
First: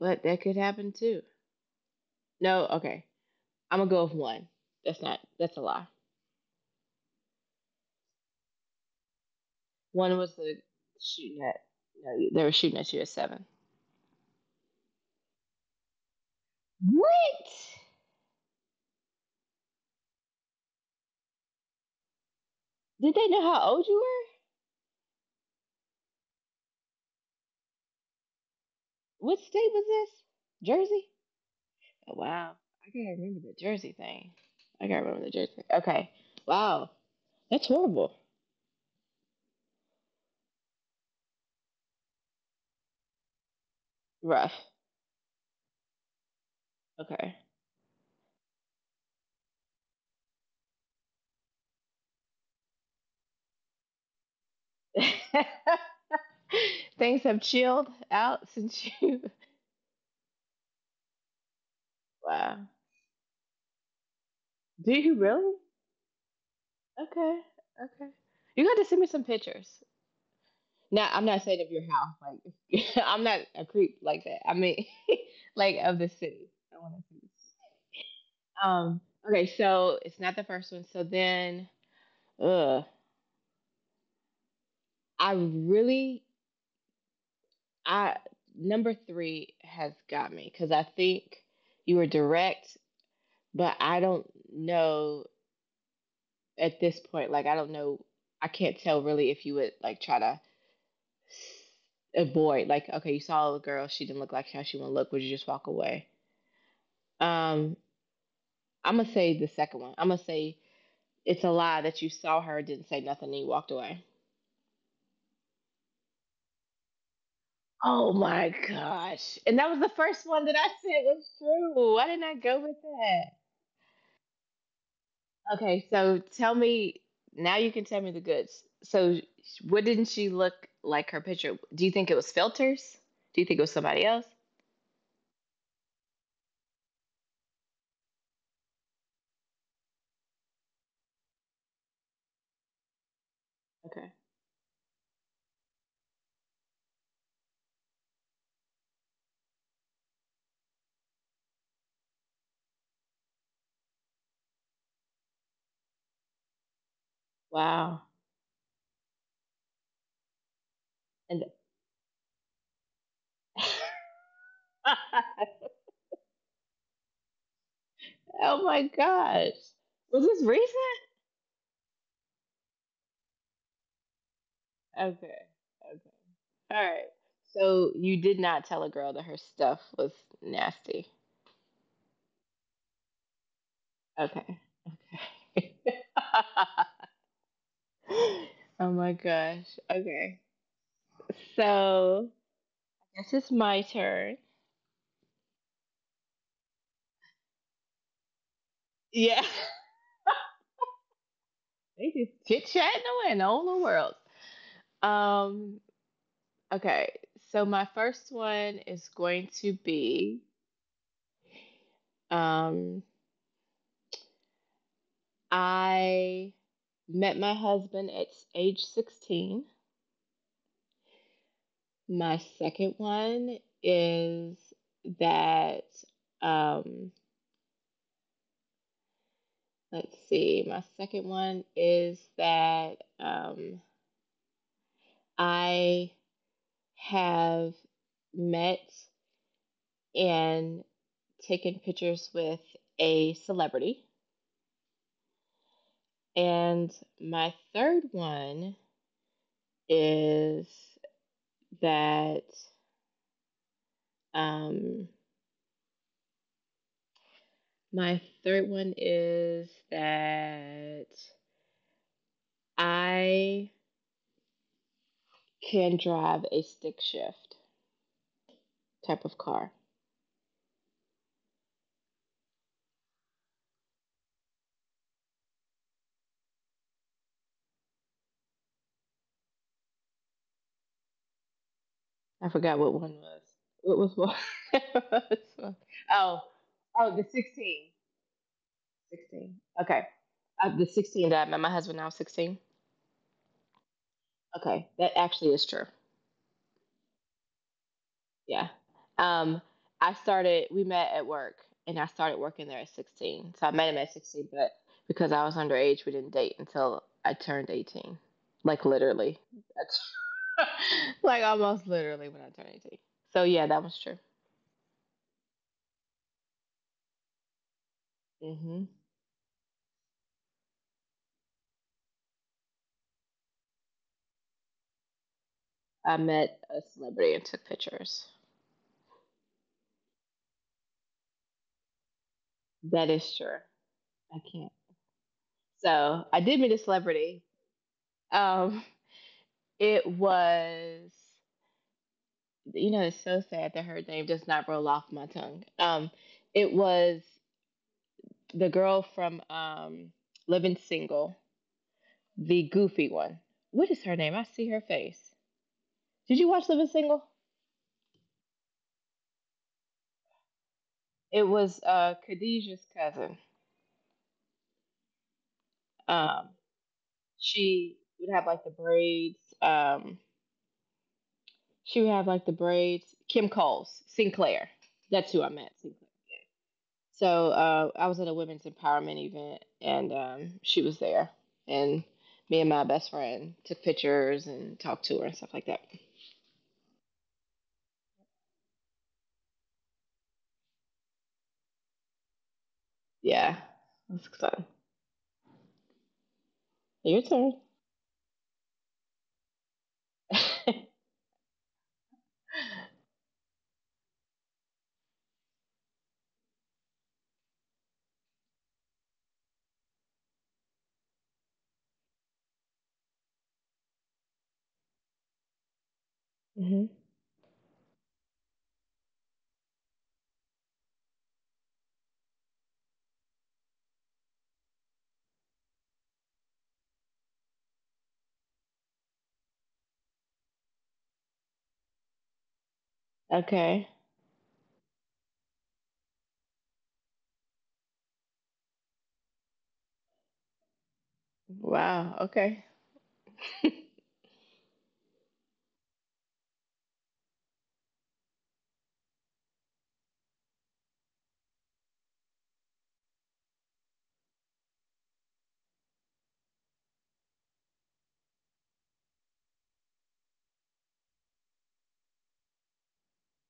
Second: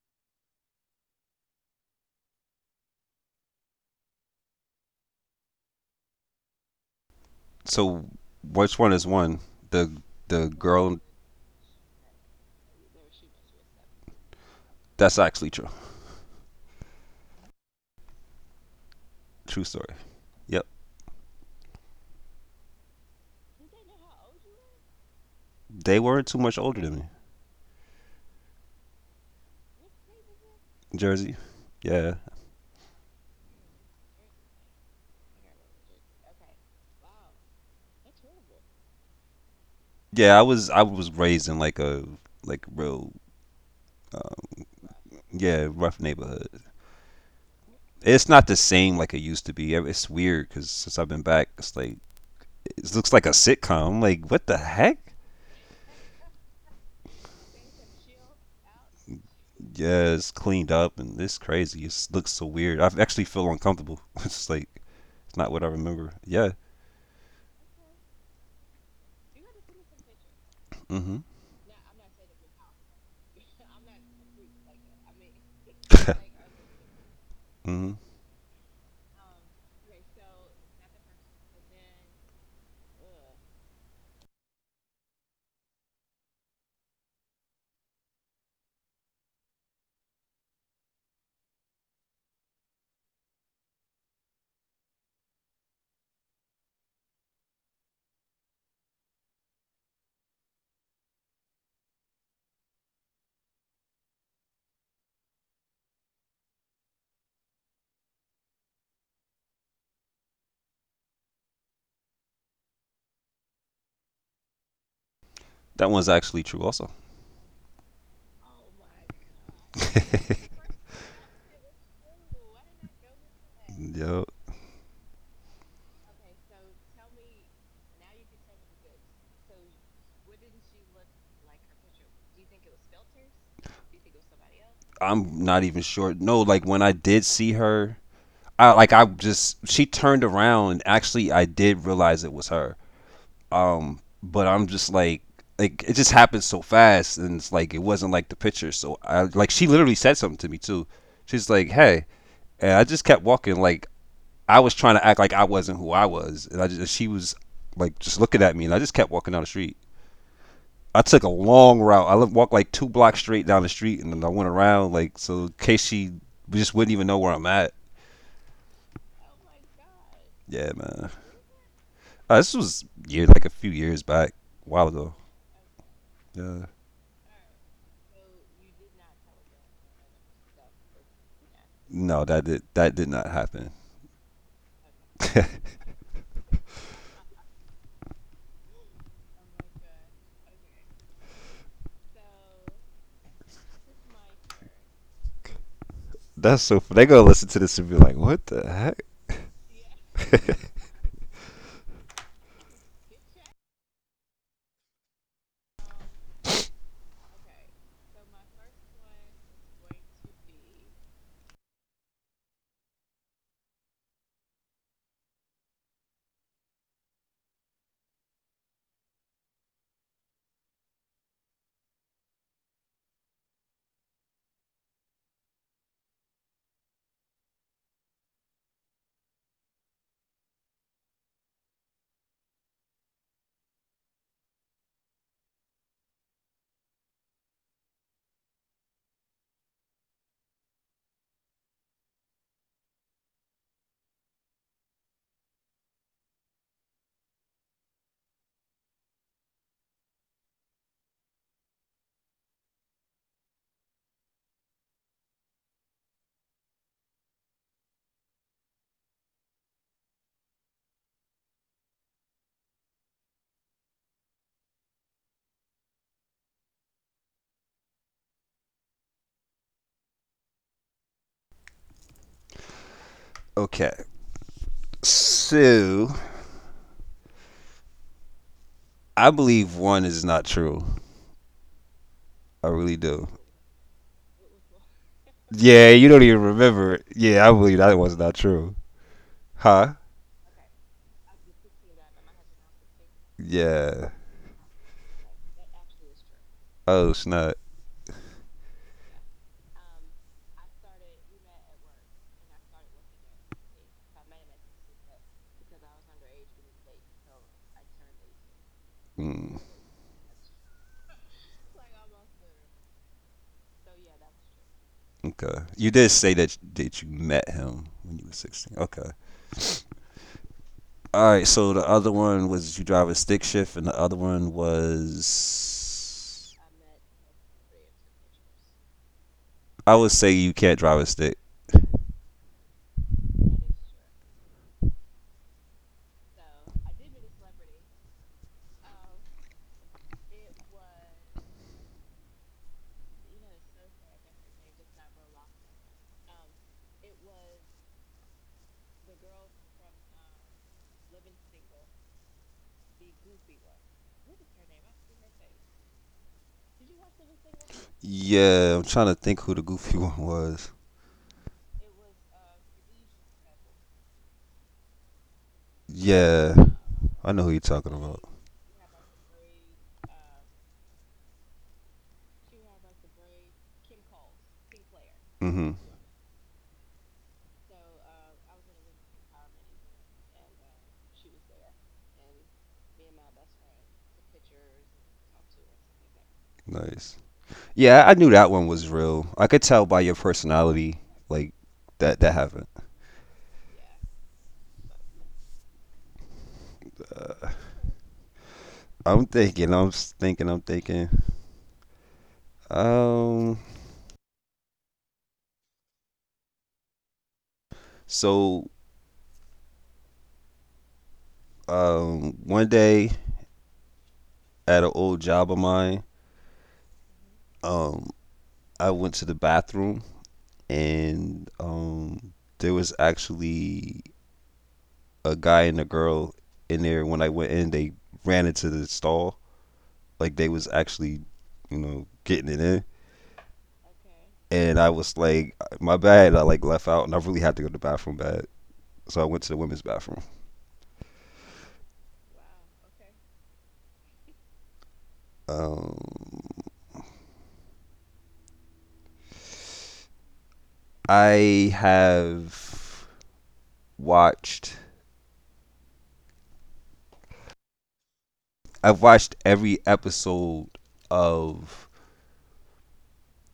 but that could happen too. No, okay, I'm gonna go with one. That's not that's a lie.
So which one is one? The
One was
the
the
girl
shooting at. No, they were shooting at you at seven.
that's actually true.
What?
True story. Yep.
Did they know how old you were?
They weren't too much older than me.
What state was this? Jersey?
Jersey.
Oh,
Yeah.
wow. I gotta remember the Jersey thing. I gotta remember the Jersey. Okay. Wow. That's horrible.
Yeah, I was raised in like a like real
Rough.
yeah, rough neighborhood.
Okay.
It's not the same like it used to be. It's weird cuz since I've been back, it's like it looks like a sitcom. I'm like, what the heck?
Things have chilled out since you.
Yeah, it's cleaned up and it's crazy. It looks so
Wow.
weird. I actually feel uncomfortable. It's like
Do you
it's not
really?
what I remember. Yeah.
Okay. Okay. You got to send me some pictures. Now,
Mhm.
I'm not saying of your house. Like, I'm not a creep like that. I mean, like of the city. I want to see.
Mhm.
Um, okay, so it's not the first one. So then, uh, I really, I number three has got me because I think you were direct, but I don't know at this point. Like, I don't know. I can't tell really if you would like try to avoid. Like, okay, you saw a girl, she didn't look like how she want to look. Would you just walk away? Um, I'm gonna say the second one. I'm gonna say it's a lie that you saw her, didn't say nothing, and you walked away.
That one's actually true also.
Oh my gosh. And that was the first one that I said was true. Why didn't I go with that?
Yo,
Okay, so tell me now you can tell me the goods. So what didn't she look like her picture? Do you think it was filters? Do you think it was somebody else?
I'm not even sure. No, like when I did see her, I like I just she turned around and actually I did realize it was her.
Okay.
But I'm just like it just happened so fast and it's like it wasn't like the picture. So I like She literally said something to me too. She's like, "Hey," and I just kept walking. Like I was trying to act like I wasn't who I was, and I just she was like
Wow.
just looking at me, and I just kept walking down the street. I took a
And
long route. I walked like two blocks straight down the street, and then I went around like so in case she just wouldn't even know where I'm at.
oh my gosh. Was this
Yeah,
recent?
man. This was year like a few years back, a while ago.
Okay. Okay.
Yeah.
All right. So you did not tell a girl that her stuff was nasty.
No, that did not happen.
Okay. Oh my gosh. Okay. So I guess it's my turn.
That's so. They gonna listen to this and be like, "What the heck?"
Yeah. They just chit chatting away in all the world. Um, okay. So my first one is going to be um I met my husband at age 16. My second one is that um let's see. My second one is that I have met and taken pictures with a celebrity. And my third one is that um, my third one is that I can drive a stick shift type of car.
Okay. So I believe one is not true.
I
I
forgot what
really
one
do.
was. What was one?
Yeah, you don't
oh,
even remember. It.
oh, the
Yeah, I believe
16.
that was not true.
16.
Huh?
Okay. The 16 that I met my husband, I was 16.
Yeah.
Okay. That actually is true.
Oh snap.
Yeah. Um, we met at work and I started working there at 16. So I met him at 16, but because I was underage, we didn't date until I turned 18. Like literally.
Mm.
like almost literally when I turned 18. So yeah, that was true.
Okay. You did say that you met him when you were 16.
Hmm.
Okay. All right. So the other one was you drive a stick shift, and the other one
I
was
met a celebrity and took pictures.
I would say you can't drive a stick.
That is true. I can't. So I did meet a celebrity. Um, It was, it's so sad that her name does not roll off my tongue. It was the girl from Living Single, the goofy one. What is her name? I see her face. Did you watch Living Single?
Yeah, I'm trying to think who the goofy one was.
It was Khadijah's cousin. Um,
Yeah, I know who you're talking
she
about.
would have like the braids. She would have like the braids. Kim Coles, Sinclair. That's who I
Mm-hmm.
met. So I was at a women's empowerment event, and she was there, and me and my best friend took pictures and talked to her and stuff like that.
Nice. Yeah, I knew that one was real. I could tell by your personality, like that that happened.
Yeah, it was fun. Your
Uh,
turn.
I'm thinking. Thinking. I'm thinking. Um. So one day at an old job of mine,
Hmm.
um, I went to the bathroom and there was actually a guy and a girl in there. When I went in, they ran into the stall like they was actually, you know, getting it in.
Okay.
And I was like, my bad. I like left out, and I really had to go to the bathroom bad, so I went to the women's bathroom.
Wow. Okay.
Um, I have watched. I've watched every episode of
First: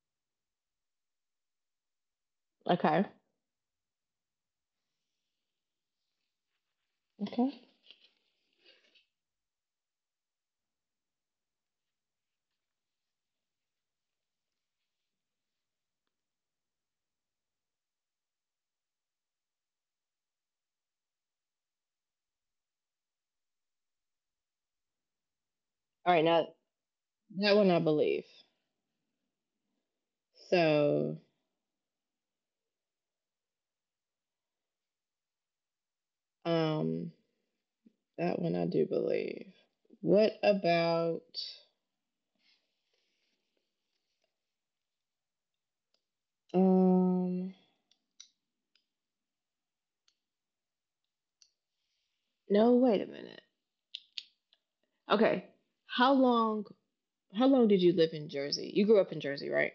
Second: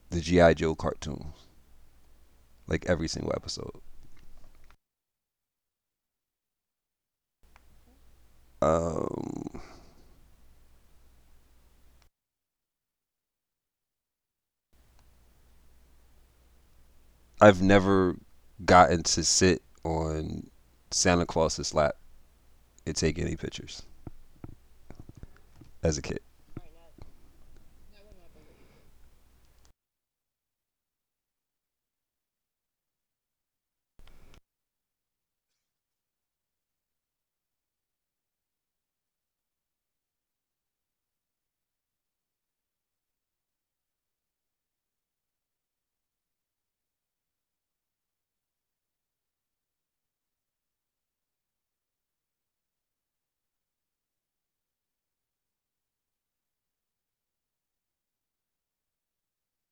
the GI Joe cartoon. Like
Okay.
every single episode.
Okay.
Um, I've never gotten to sit on Santa Claus's lap and take any pictures
All
as a
right.
kid.
Now that one I believe. So um, that one I do believe. What about um? No. Wait a minute. Okay. How long How long did you live in Jersey? You grew up in Jersey, right?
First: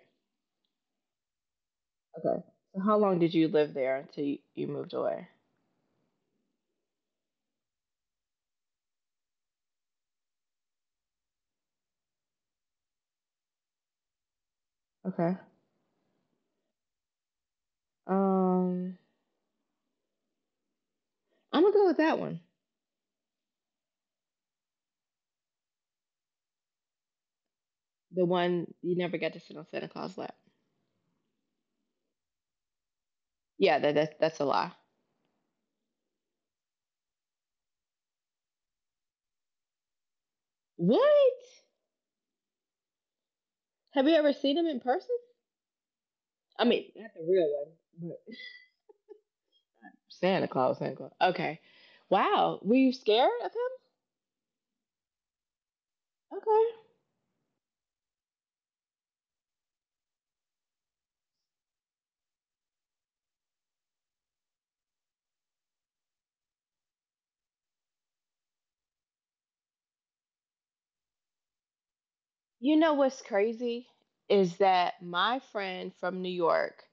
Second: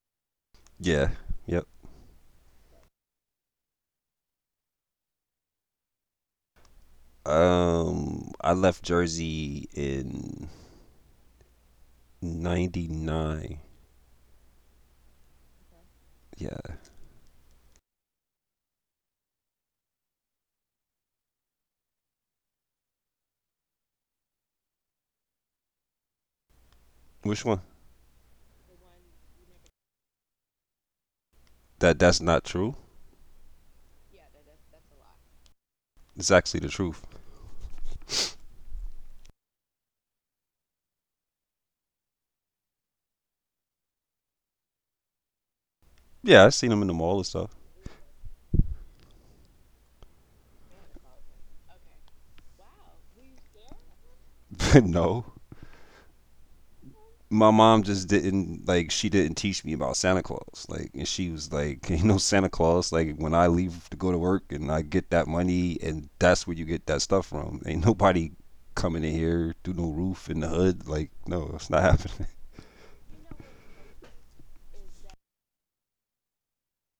Yeah. Yep.
Okay. So how long did you live there until you moved away?
I left Jersey in '99.
Okay.
Yeah.
Um, I'm gonna go with that one.
Which one?
The one you never got to sit on Santa Claus' lap.
That that's not true.
Yeah, that's a lie.
It's actually the truth.
What? Have you ever seen him in person?
Yeah, I
I
seen him in
mean,
the
not
mall and
the real
stuff.
one, but Santa Claus, Santa Claus. Okay. Wow. Were you scared of him?
No,
Okay.
my mom just didn't like she didn't teach me about Santa Claus. Like and she was like, you know, Santa Claus, like when I leave to go to work and I get that money and that's where you get that stuff from. Ain't nobody coming in here through no roof in the hood. Like, no, it's not happening.
You know what's crazy is that my friend from New York,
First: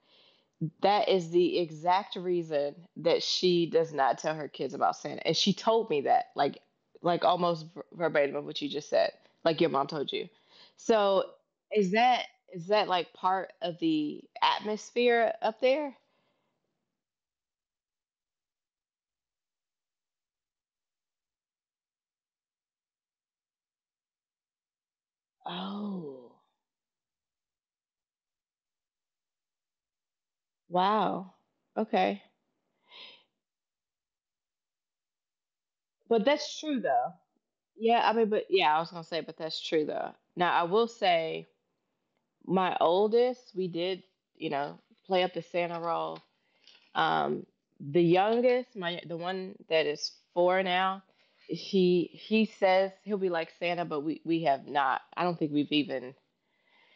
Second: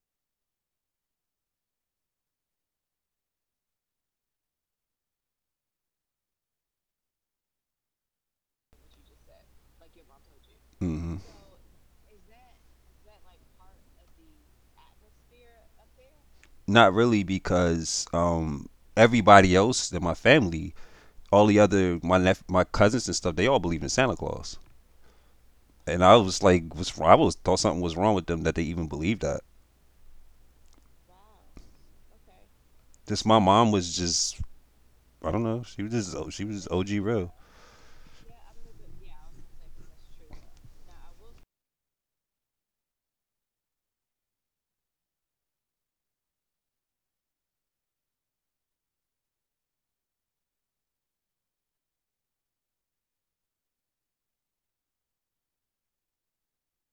that is the exact reason that she does not tell her kids about Santa. And she told me that, like almost verbatim of what you just said, like your mom told you. So
hmm
is that is that like part of the atmosphere up there?
Not really because everybody else in my family, all the other my cousins and stuff, they all believe in Santa Claus. And I
Oh,
was like, was I was thought something was wrong with them that they even believed that.
wow. Okay.
This My mom was just I don't know.
But
She was
that's
just
true
OG
though.
real.
Yeah, I mean, but yeah, I was gonna say, but that's true though. Now I will say, my oldest, we did, you know, play up the Santa role. Um, the youngest, my the one that is four now, he says he'll be like Santa, but we have not. I don't think we've even.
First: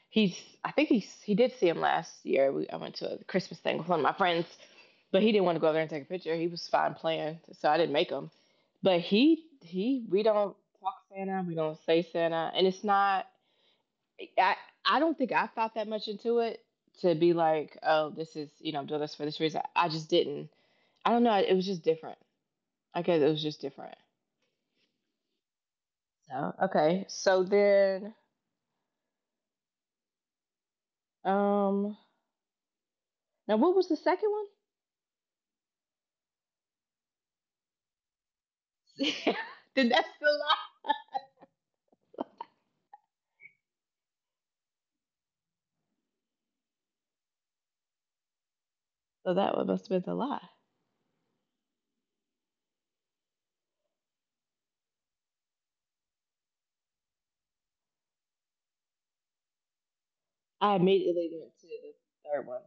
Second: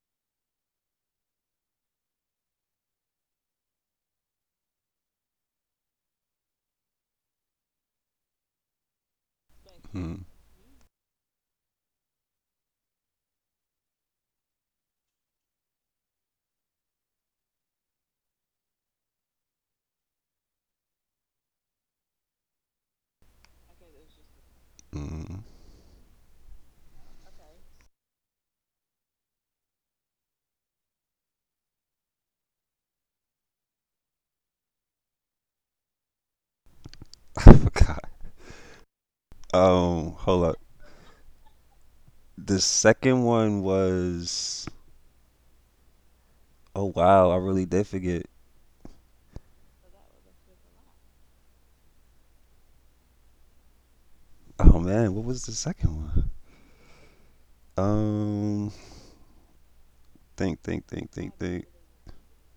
He's I think he did see him last year. I went to a Christmas thing with one of my friends, but he didn't want to go over there and take a picture. He was fine playing, so I didn't make him. But he we
Mm,
don't talk Santa. We don't say Santa, and it's not. I I don't think I thought that much into it to be like, oh, this is I'm doing this for this reason. I just didn't. I don't know. It was just different. I guess it was just different.
mm.
So okay. So then, um, now what was the second one?
I forgot.
then that's the
Hold up.
lie.
The second one was oh wow, I really did forget.
So that one must have been the lie.
Oh man, what was the second one? Um,
I immediately
think,
went to
think.
the third one.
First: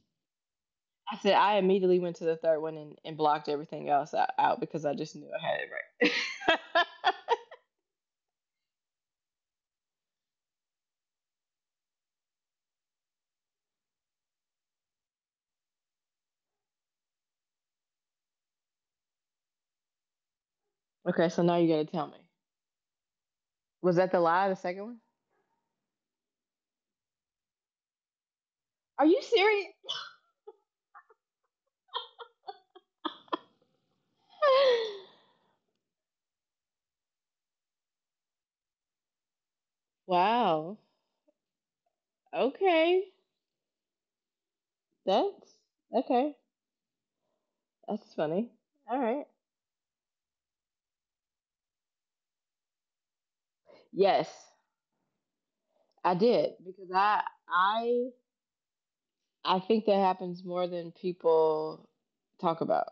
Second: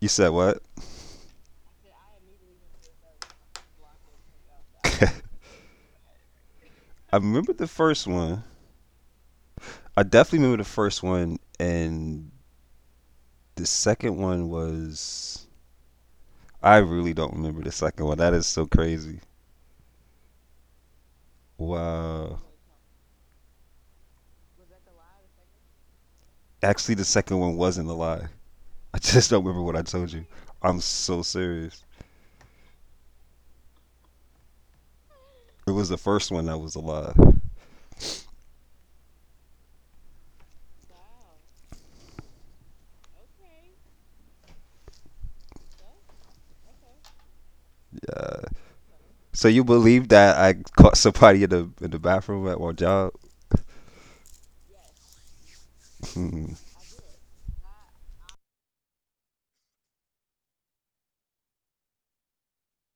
You said what?
I said I immediately went to the third one and blocked everything else out because I
I
just knew I had it right.
remember the first one. I definitely remember the first one, and the second one was. I really don't remember the second one. That is so crazy.
Okay, so now you gotta tell me.
Wow.
Was that the lie, the second one?
Actually, the second one wasn't a lie. I
Are you
just don't remember
serious?
what I told you. I'm so serious. It was the first one that was alive.
Wow. Okay. That's okay. That's funny. All right.
So you believe that I caught somebody in the bathroom at my job?
Yes, I
yeah,
did because I I think that happens more than people talk about.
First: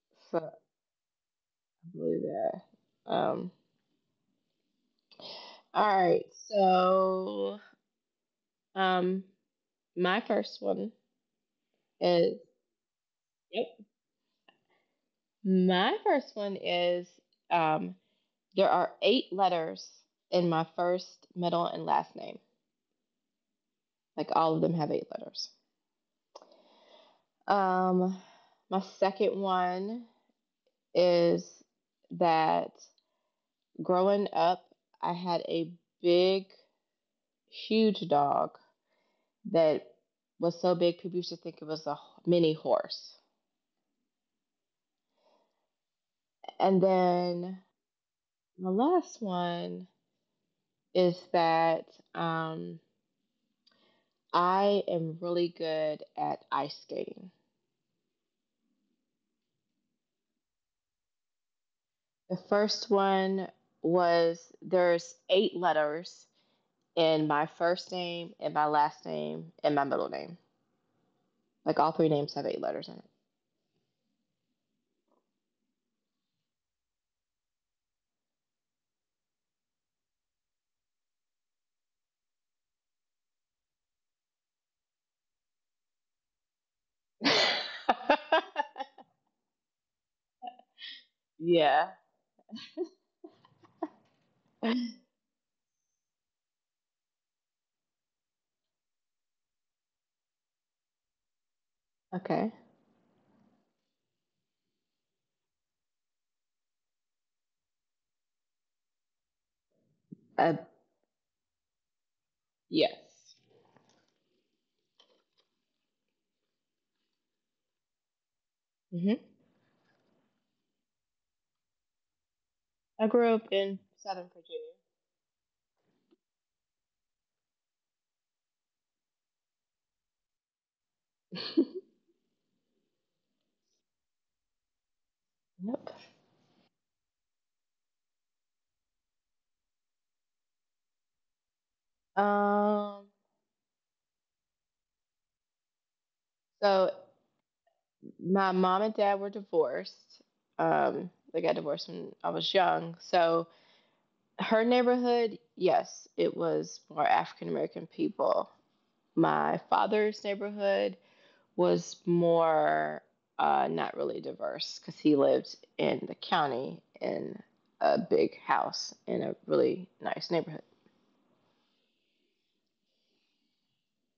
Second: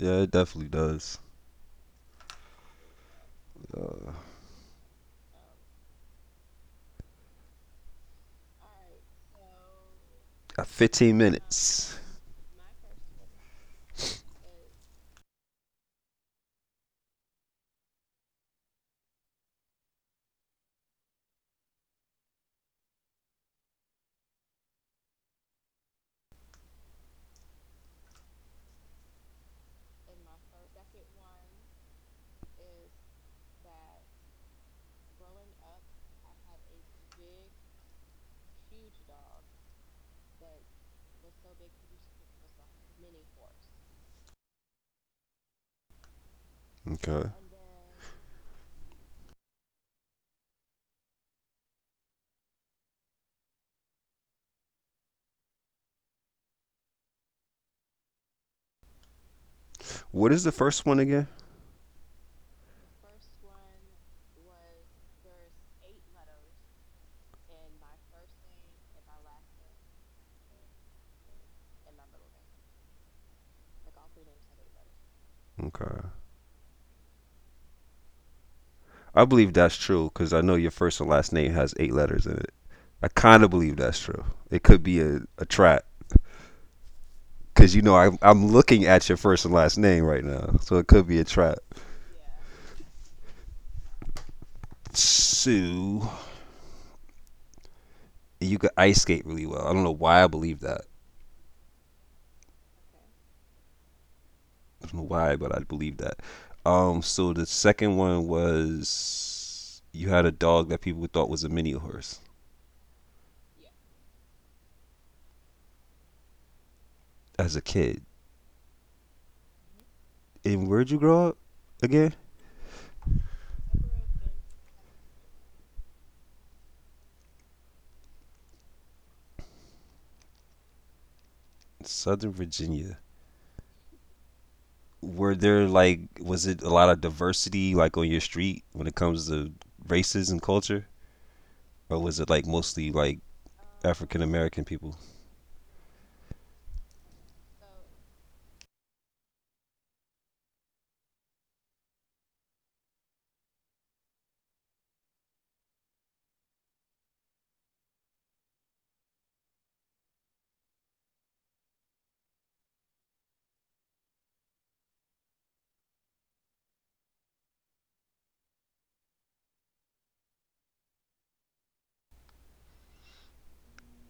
it
So I
definitely does.
believe that. All right. So um, my first
Got
one
15 minutes.
is yep. My first one is um. There are eight letters in my first, middle, and last name. Like all of them have eight letters. Um, my second one is that growing up, I had a big, huge dog that was so big people used to think it was a mini horse. And
Okay.
then my last one is that um, I am really good at ice skating.
What is the first one again?
The first one was there's eight letters in my first name and my last name and my middle name. Like all three names have eight letters in
Okay. I believe that's true because I know your first and last name has eight letters in it. I kind of believe that's true. It could be a trap
it.
because you know I, I'm looking at your first and last name right now, so it could be a trap.
Yeah.
So you could ice skate really well. I don't know why I believe that.
Okay.
I don't know why, but I believe that. So the second one was you had a
Uh,
dog that people thought was a mini horse
yes.
as a kid.
Mhm.
And where'd you grow up again?
I grew up in Southern Virginia.
Southern Virginia. Were there
Yep.
like was it a lot of diversity like on your street when it comes to races and culture, or was it like mostly
Um.
like African American people?
So my mom and dad were divorced. They got divorced when I was young. So her neighborhood, yes, it was more African American people. My father's neighborhood was more not really diverse because he lived in the county in a big house in a really nice neighborhood.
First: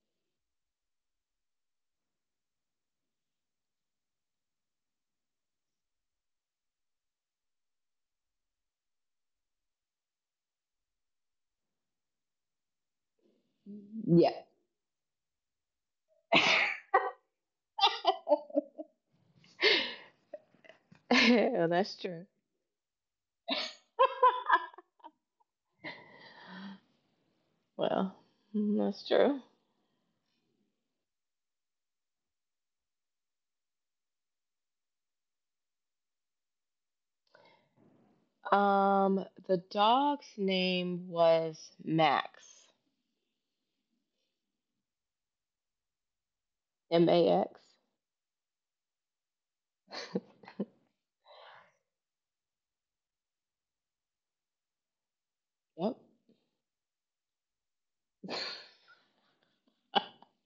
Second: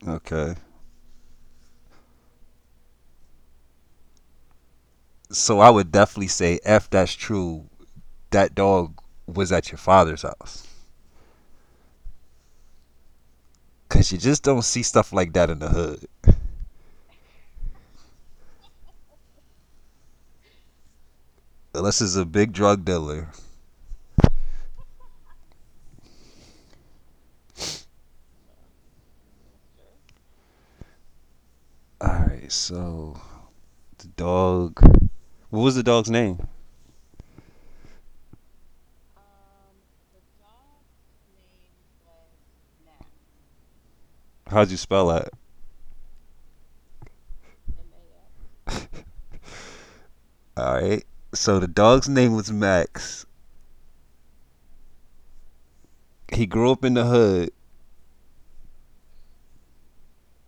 Okay. So I would definitely say, if that's true, that dog was at your father's house. Cause you just
Yeah.
don't see stuff like that in the hood.
Well, that's
Unless it's a
true.
big drug dealer.
Well, that's true.
Alright, so the dog what was the dog's name?
The dog's name was Max.
How'd you spell that?
M A X.
Alright. So the dog's name was Max.
Yep.
He grew up in the hood.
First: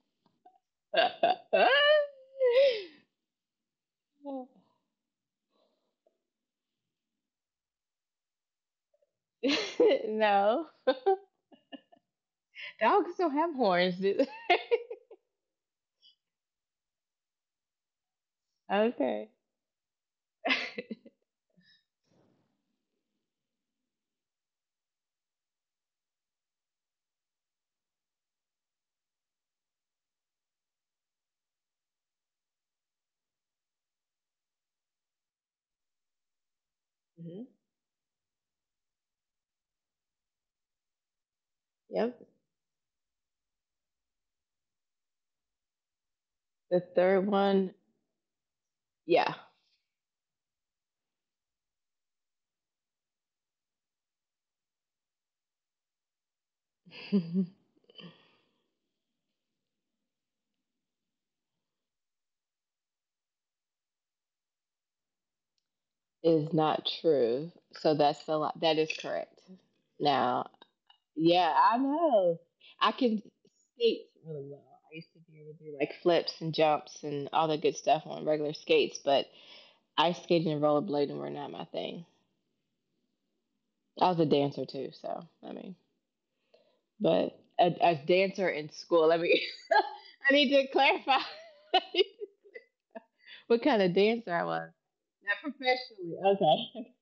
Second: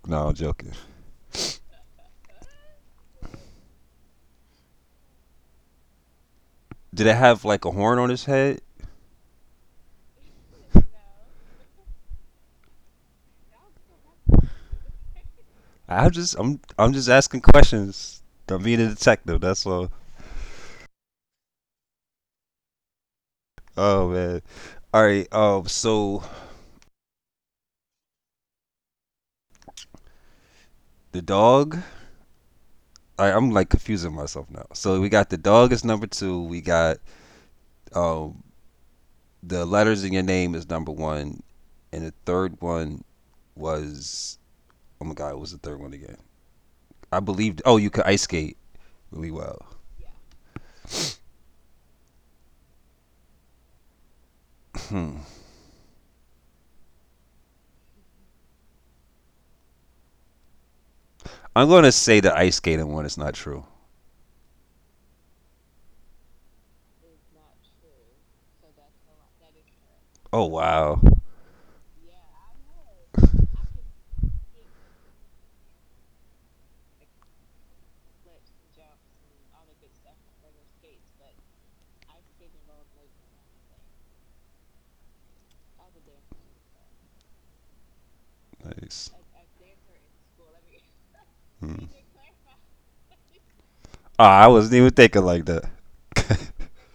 No, I'm joking. Did it have like a horn on his head?
No, dogs don't have horns, do they?
I just I'm just asking questions. I'm being a
Okay.
detective, that's all. Oh man. Alright, so the dog I'm like confusing myself now. So we got the dog as number two. We got
Mhm.
um the letters in your name is number one, and
Yep.
the third one was oh my god, what was the third one again?
The
I
third
believed.
one,
Oh, you could ice skate
yeah,
really well.
is
I'm gonna say the ice skating one is not true.
not true. So that's the that is correct. Now,
Oh wow,
yeah, I know. I can skate really well. I used to be able to do like flips and jumps and all that good stuff on regular skates, but ice skating and rollerblading were not my thing. I was a dancer too, so I mean, but a dancer in school.
nice.
Let me. I need to clarify.
Hmm.
what kind of
Oh,
dancer I
I
was.
wasn't even thinking
Not
like that.
professionally. Okay.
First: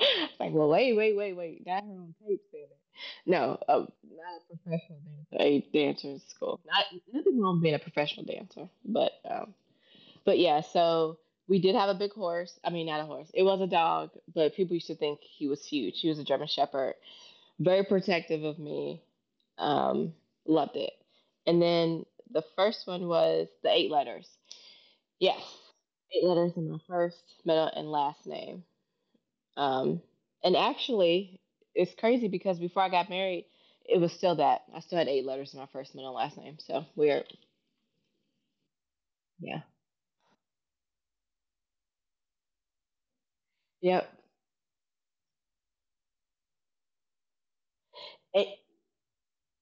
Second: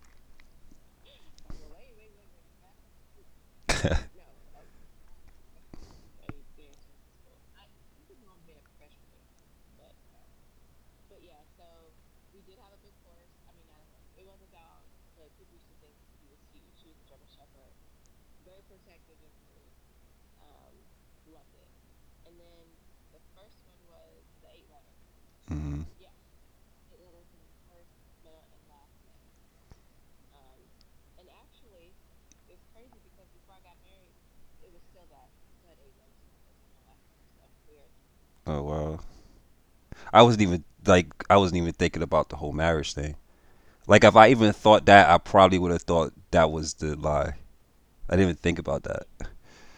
It's like, well, wait, wait, wait, wait. Got her on tape, said it. No, not a professional dancer. A dancer in school. Not nothing wrong with being a professional dancer, but yeah. So we did have a big horse. I mean, not a horse. It was a dog, but people used to think he was huge. He was a German Shepherd. Very protective of me. Um, loved it. And then the first one was the eight letters. Yes.
Mhm.
Eight letters in my first, middle, and last name. Um, and actually, it's crazy because before I got married, it was still that. I still had eight letters in my first, middle, and last name. So weird.
Oh wow,
Yeah.
I wasn't even like I wasn't even thinking about the whole marriage thing. Like if
Yep.
I even thought that, I probably would have thought that was the lie. I didn't even think
And,
about that.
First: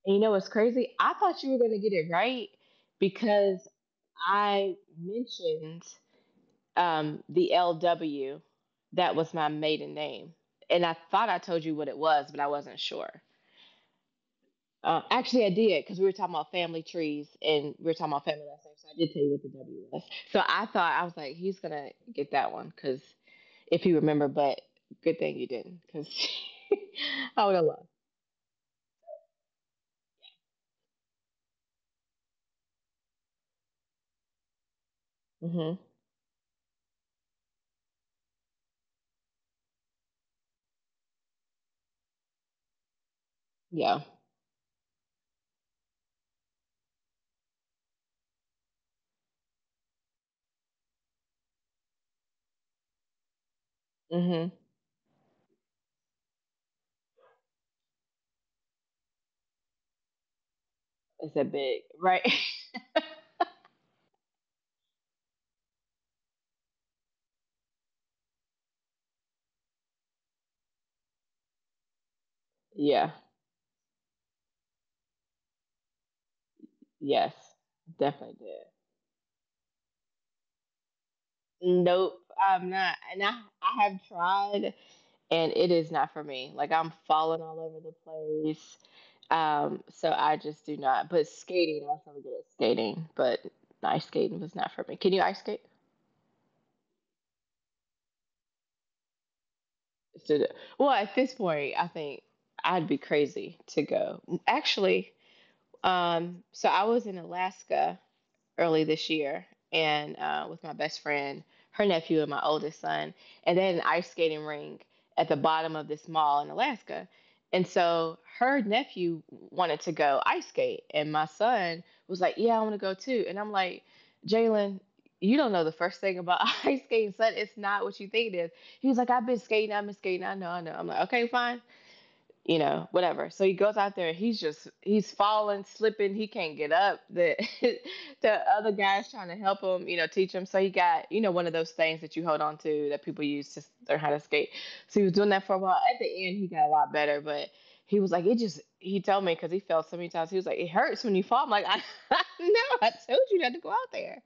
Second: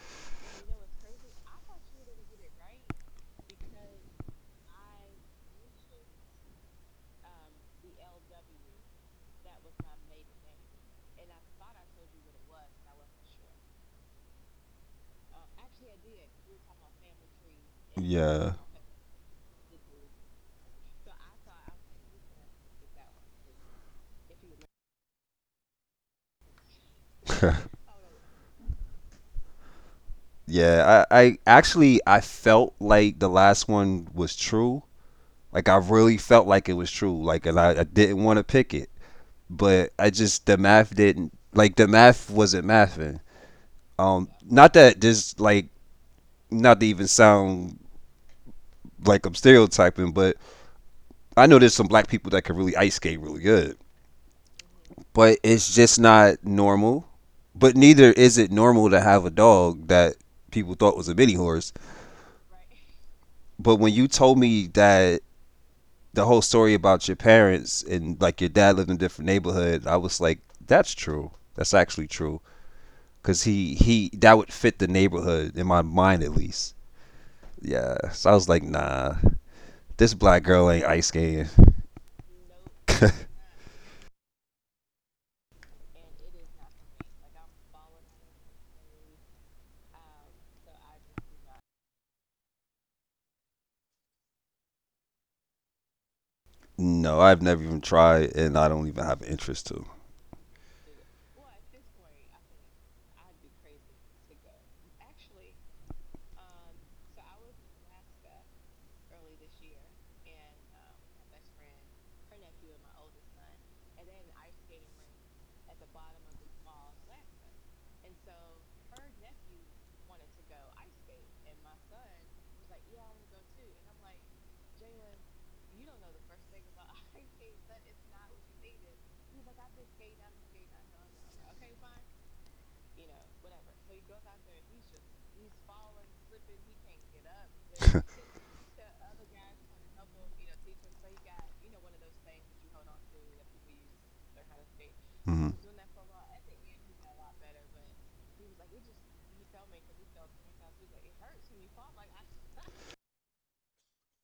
and you know what's crazy? I thought you were going to get it right because I mentioned the LW. That was my maiden name. And I thought I told you what it was, but I wasn't sure. Actually, I did because we were talking about family trees and we were talking about family
Yeah.
last night. So I did tell you what the W was. So I thought I was like, he's gonna get that one because if he remember, but good thing you didn't because I would have lost.
Yeah, I actually I felt like the last one was true. Like I
Hmm.
really felt like it was true. Like and I didn't want to pick it, but I just the math didn't like the math wasn't mathing.
Yeah.
Not that this like not to even sound like I'm stereotyping, but I know there's some black people that can really ice skate really good,
Hmm.
but it's just not normal. But neither is it normal to have a dog that people thought was a mini
It's a
horse.
big right.
But when you told me that the whole story about your parents and like your dad lived in a different neighborhood, I was like, that's true. That's actually true.
Yeah.
Cause he that would fit the neighborhood in my mind at least.
Yes.
Yeah. So
Definitely
I was like,
did.
nah, this black girl ain't ice skating.
Nope. I'm not. And I I have tried. And it is not for me. Like I'm falling all over the place. So I just do not. But skating, I was really good at skating, but ice skating was not for me. Can you ice skate?
no, I've never even tried, and I don't even have an interest to.
Well, at this point, I think I'd be crazy to go. Actually, so I was in Alaska early this year and with my best friend, her nephew, and my oldest son. And they had an ice skating rink at the bottom of this mall in Alaska. And so her nephew wanted to go ice skate, and my son was like, "Yeah, I want to go too." And I'm like, "Jalen, you don't know the first thing about ice skating, son. It's not what you think it is." He was like, "I've been skating. I've been skating. I know. I know." I'm like, "Okay, fine, you know, whatever." So he goes out there and he's falling, slipping, he can't get up. The the other guy's trying to help him, teach him. So he got, one of those things that you hold on to that people use to learn how to skate. So he was doing that
Hmm.
for a while. At the end he got a lot better, but he was like, it just he told me because he fell so many times, he was like, it hurts when you fall. I'm like, I, know, I told you not to go out there.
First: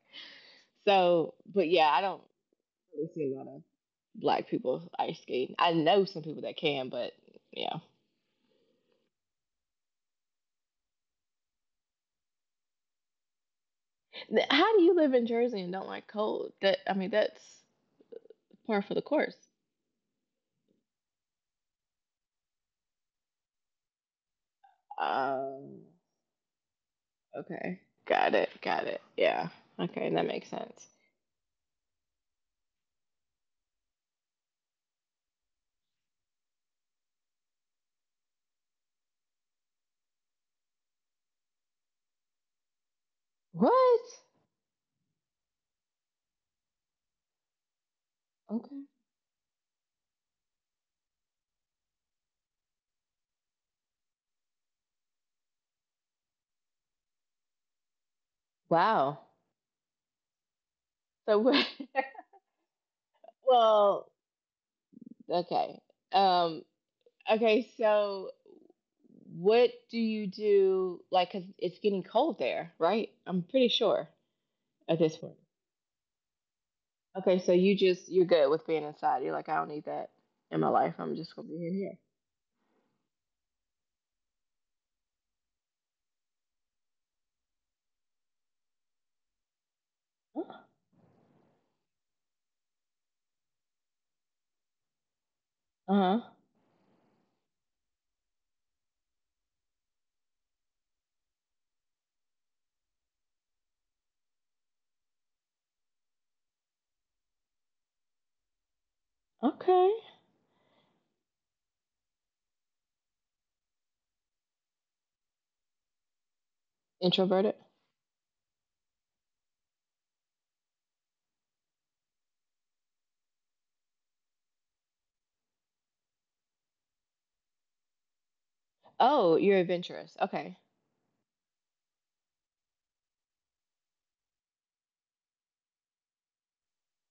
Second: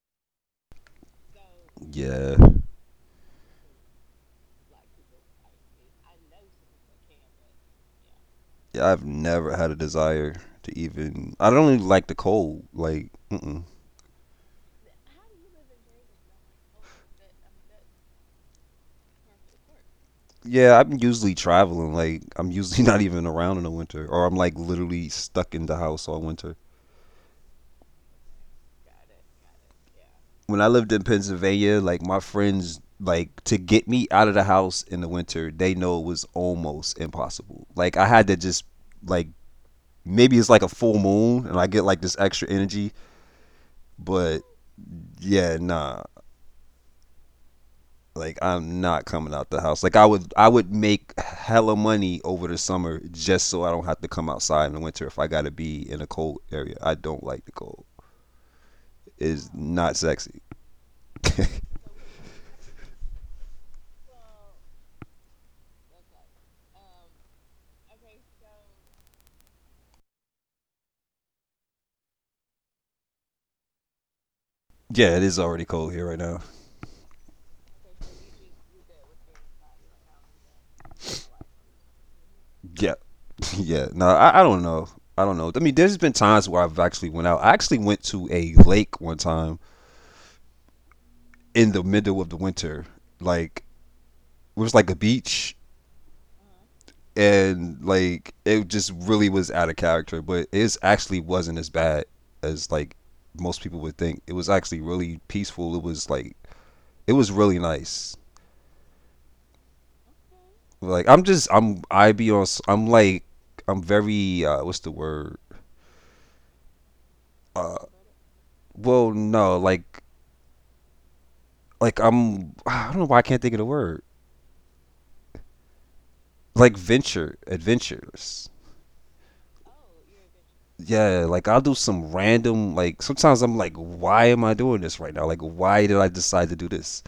So but yeah, I don't
Yeah.
really see a lot of black people ice skating. I know some people that can, but yeah.
Yeah, I've never had a desire to even. I don't even like the cold. Like, mm-mm.
How do you live in Jersey and don't like cold? That I mean, that's par for the course.
Yeah, I'm usually traveling. Like, I'm usually not even around in the winter, or I'm like literally stuck in
Um.
the house all winter.
Okay. Got it. Got it. Yeah. Okay, that makes
When I
sense.
lived in Pennsylvania, like my friends, like to get me out of the house in the winter, they know it was almost impossible. Like, I had to just like maybe it's like a full moon, and I get like this extra energy.
What?
But yeah, nah, like
Okay.
I'm not coming out the house. Like I would make hella money over the summer just so I don't have to come outside in the winter if I gotta be in a cold area. I don't like the cold.
Wow.
It's not sexy.
So what? Well, okay. Um. Okay. So, what do you do? Like, cause it's getting cold there, right? I'm pretty sure at
yeah,
this
it
point.
is already cold here right now.
Okay. So you're good with being inside. You're like, I don't need that in my life. I'm just gonna be in here.
Yeah, yeah. No, I don't know. I don't know. I mean, there's been times where I've actually went out. I actually went to a lake one time in the middle of the winter. Like it was like a beach
Uh huh.
and like it just really was out of character. But it actually wasn't as bad as like most people would think. It was actually really peaceful. It was like it was really nice.
Okay.
Like I'm just I be on I'm like I'm very what's the word?
Introverted.
Uh well no, like I'm I don't know why I can't think of the word. Like venture adventures.
Oh, you're adventurous. Okay.
Yeah, like I'll do some random like sometimes I'm like why am I doing this right now? Like why did I decide to do this?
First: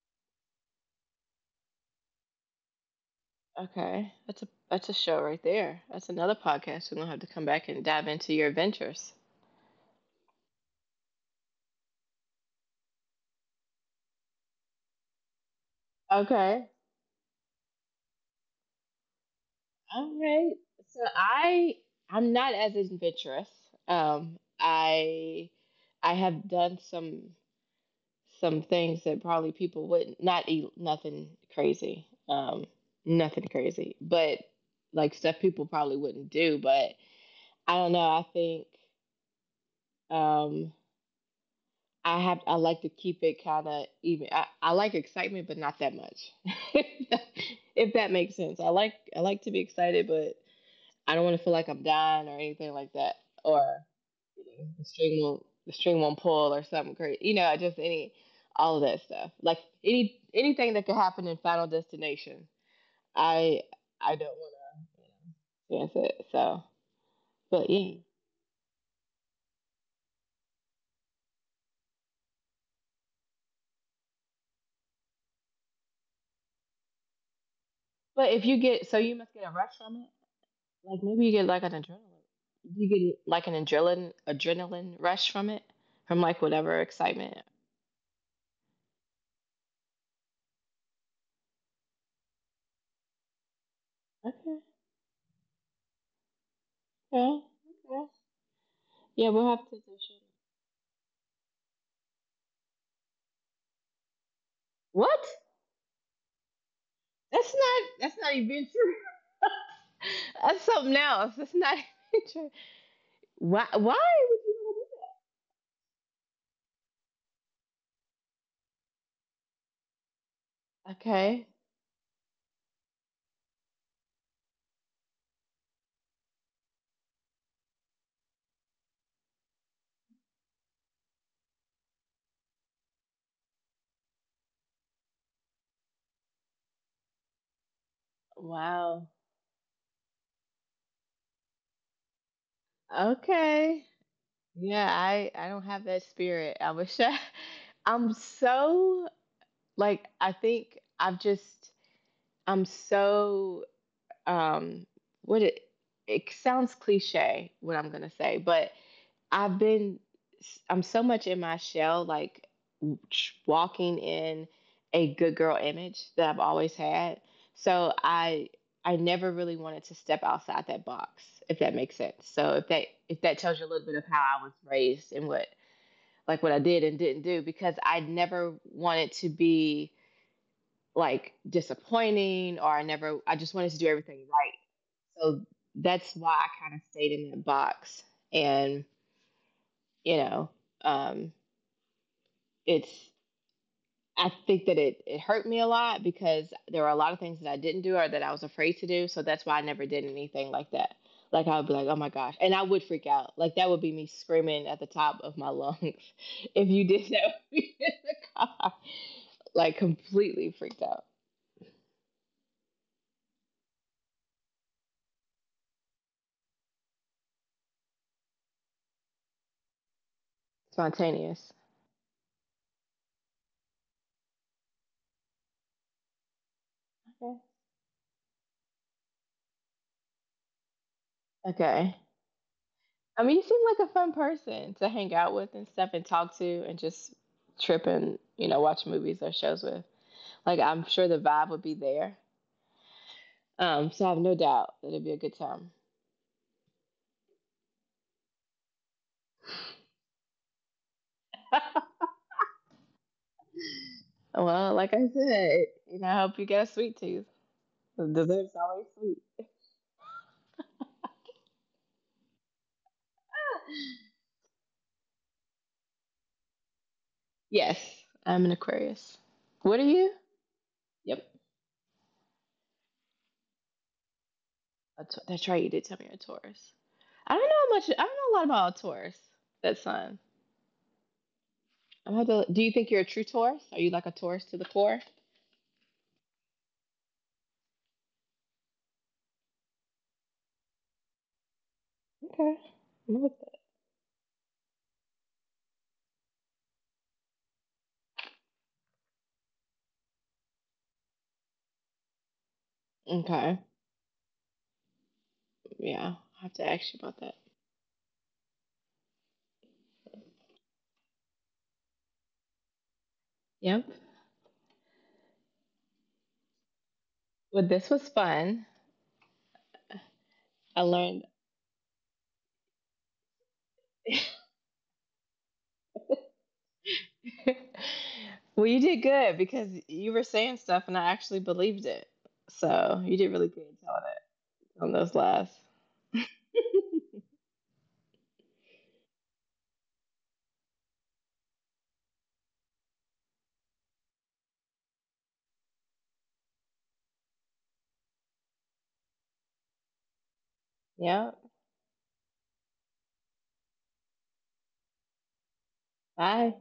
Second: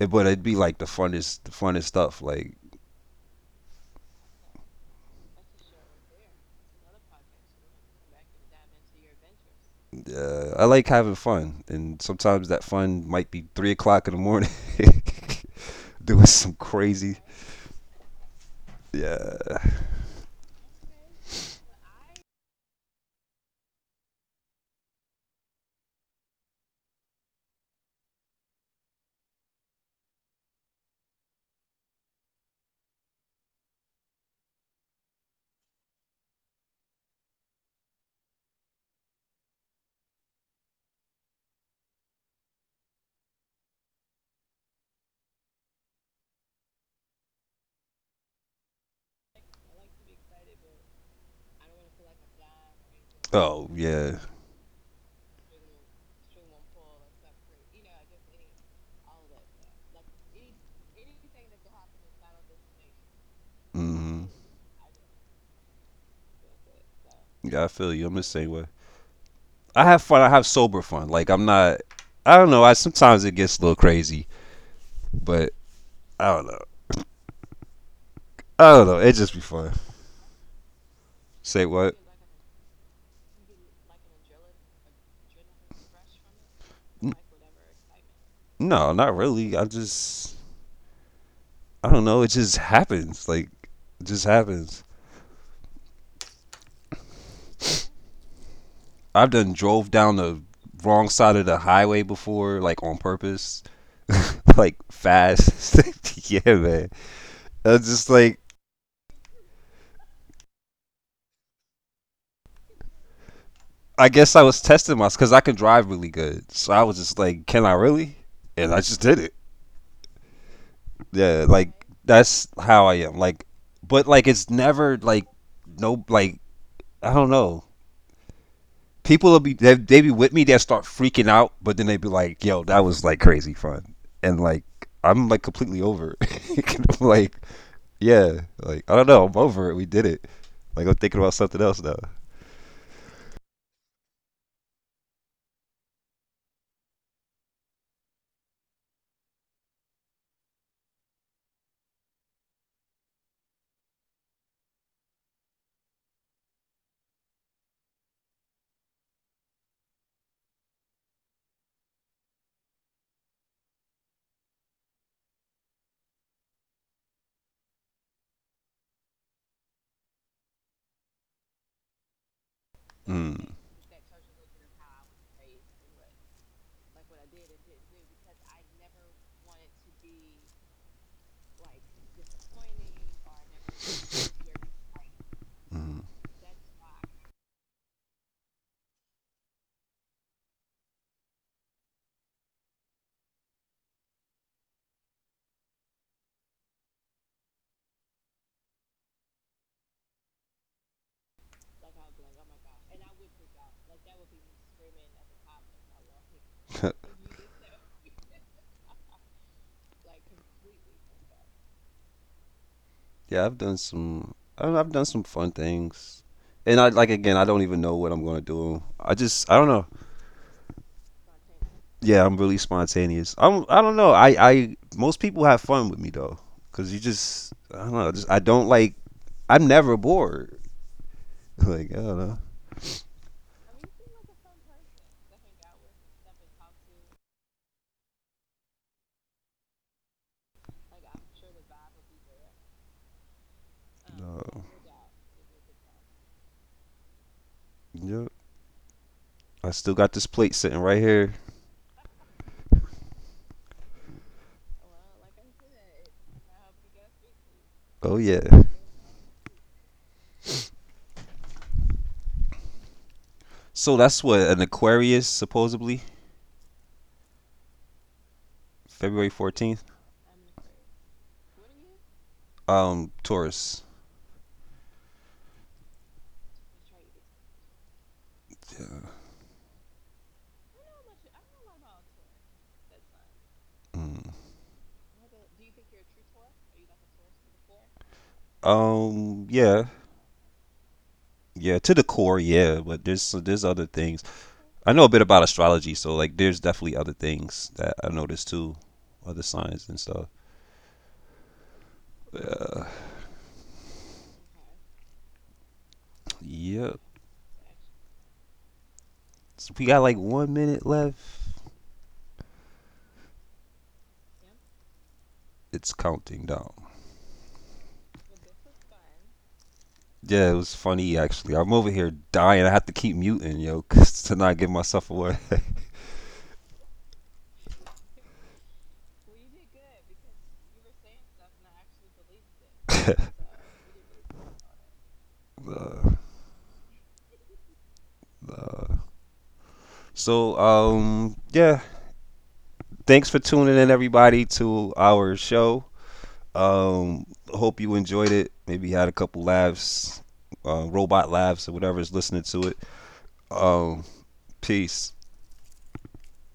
But it'd be like the funnest stuff. Like
Okay. That's a show right there. That's another podcast. We're gonna have to come back and dive into your adventures.
I like having fun, and sometimes that fun might be 3 o'clock in the morning, doing some
Okay.
crazy. Yeah.
All right. So I'm not as adventurous. Um I I have done some things that probably people wouldn't, not eat nothing crazy. Nothing crazy. But like stuff people probably wouldn't do, but I don't know. I think, um I like to keep it kind of even. I like excitement, but not that much. If that makes sense, I like to be excited, but I don't want to feel like I'm dying or anything like that, or
Oh yeah.
the string won't pull or something crazy. You know, just any all of that stuff. Like anything that could happen in Final Destination, I I don't
Hmm.
want to experience it. So,
Yeah,
but
I feel
yeah,
you. I'm the same way. I have fun. I have sober fun. Like I'm not. I don't know. I sometimes it gets a little crazy, but I don't know.
but if you
I don't
get so
know. It
you must
just be
get a
fun.
rush from it. Like maybe you get like
Say
an
what?
adrenaline. You get like an adrenaline rush from it, from like whatever
N-
excitement.
No, not really. I just. I don't know. It just happens. Like, it just
Okay,
happens.
okay, okay. Yeah,
I've
we'll
done
have to.
drove down the wrong side of the highway before, like on purpose, like
What?
fast. yeah, man.
That's
I
not.
was just
That's not
like,
even true. That's something else. That's not even true. Why? Why
I guess
would
I was
you?
testing myself because I can drive really good. So I was just like, can I really? And I just did it. Yeah,
Okay.
like that's how I am. Like, but like it's never like no like I don't know. People will be they be with me. They will start freaking out, but then they be like, yo, that was like crazy fun, and like I'm like completely over. It. like yeah, like I
Wow.
don't know, I'm over it. We did it. Like I'm thinking about something else now.
Okay. Yeah, I don't have that spirit. I wish I. I'm so, like, I think I've just I'm so, um what it sounds cliche what I'm gonna say, but i've been I'm so much in my shell, like walking in a good girl image that I've always had. So I never really wanted to step outside that box, if that makes sense. So if that
Mm.
tells you a little bit of how I was raised and what like, what I did and didn't do, because I never wanted to be like disappointing, or I never I just wanted to do everything right. So that's why I kind of stayed in that box. And, you know, um, it's, I think that it hurt me a lot because there were a lot of things that I didn't do or that I was afraid to do. So that's why I never did anything like that. Like I would be like, oh my gosh. And I would freak out. Like that would be me screaming at the top of my lungs if you did that with me in the car. Like completely freaked out.
Yeah, I've done some. I don't know, I've done some fun things, and I like again. I don't even know what I'm gonna do. I just I don't know.
Spontaneous.
Yeah, I'm really spontaneous. I don't know. I most people have fun with me though, cause you
Okay.
just I don't know. Just I don't like. I'm never bored. Like
Okay.
I don't know.
I mean, you seem like a fun person to hang out with and stuff and talk to and just trip and, watch movies or shows with. Like, I'm sure the vibe would be there. So I have no
No.
doubt that it'd be a good time.
Yep. I still got this plate sitting right here.
Well, like I said, I hope you get a sweet tooth. The
Oh yeah.
dessert's always sweet.
So that's what an Aquarius supposedly
Yes, I'm an Aquarius. What
February
are you?
14th.
Yep.
Taurus.
That's right, you did tell me you're a Taurus. I don't know much, I don't know a lot about a Taurus, that sign. I'm going have to, do you think you're a true Taurus? Are you like a Taurus to the core?
Mm. Yeah,
Okay.
yeah, to the core, yeah. But there's so there's other things. I know a bit about astrology, so like there's definitely other things that I noticed too, other signs and stuff.
Okay.
Yeah,
Yeah. I'll have to ask you about that.
yeah. So we got like 1 minute left.
Yep.
It's counting down.
Well, this was fun. I
Yeah, it
learned.
was funny actually. I'm over here dying. I have to keep muting, yo, 'cause to not give myself away.
Well, you did good because you were saying stuff and I actually believed it. So you did really good telling us on those lies.
Nah, nah. So, yeah. Thanks for tuning in, everybody, to our show. Um, hope you enjoyed it. Maybe had a couple laughs,
Yeah.
robot laughs, or whatever is listening to it. Um, peace.
Bye.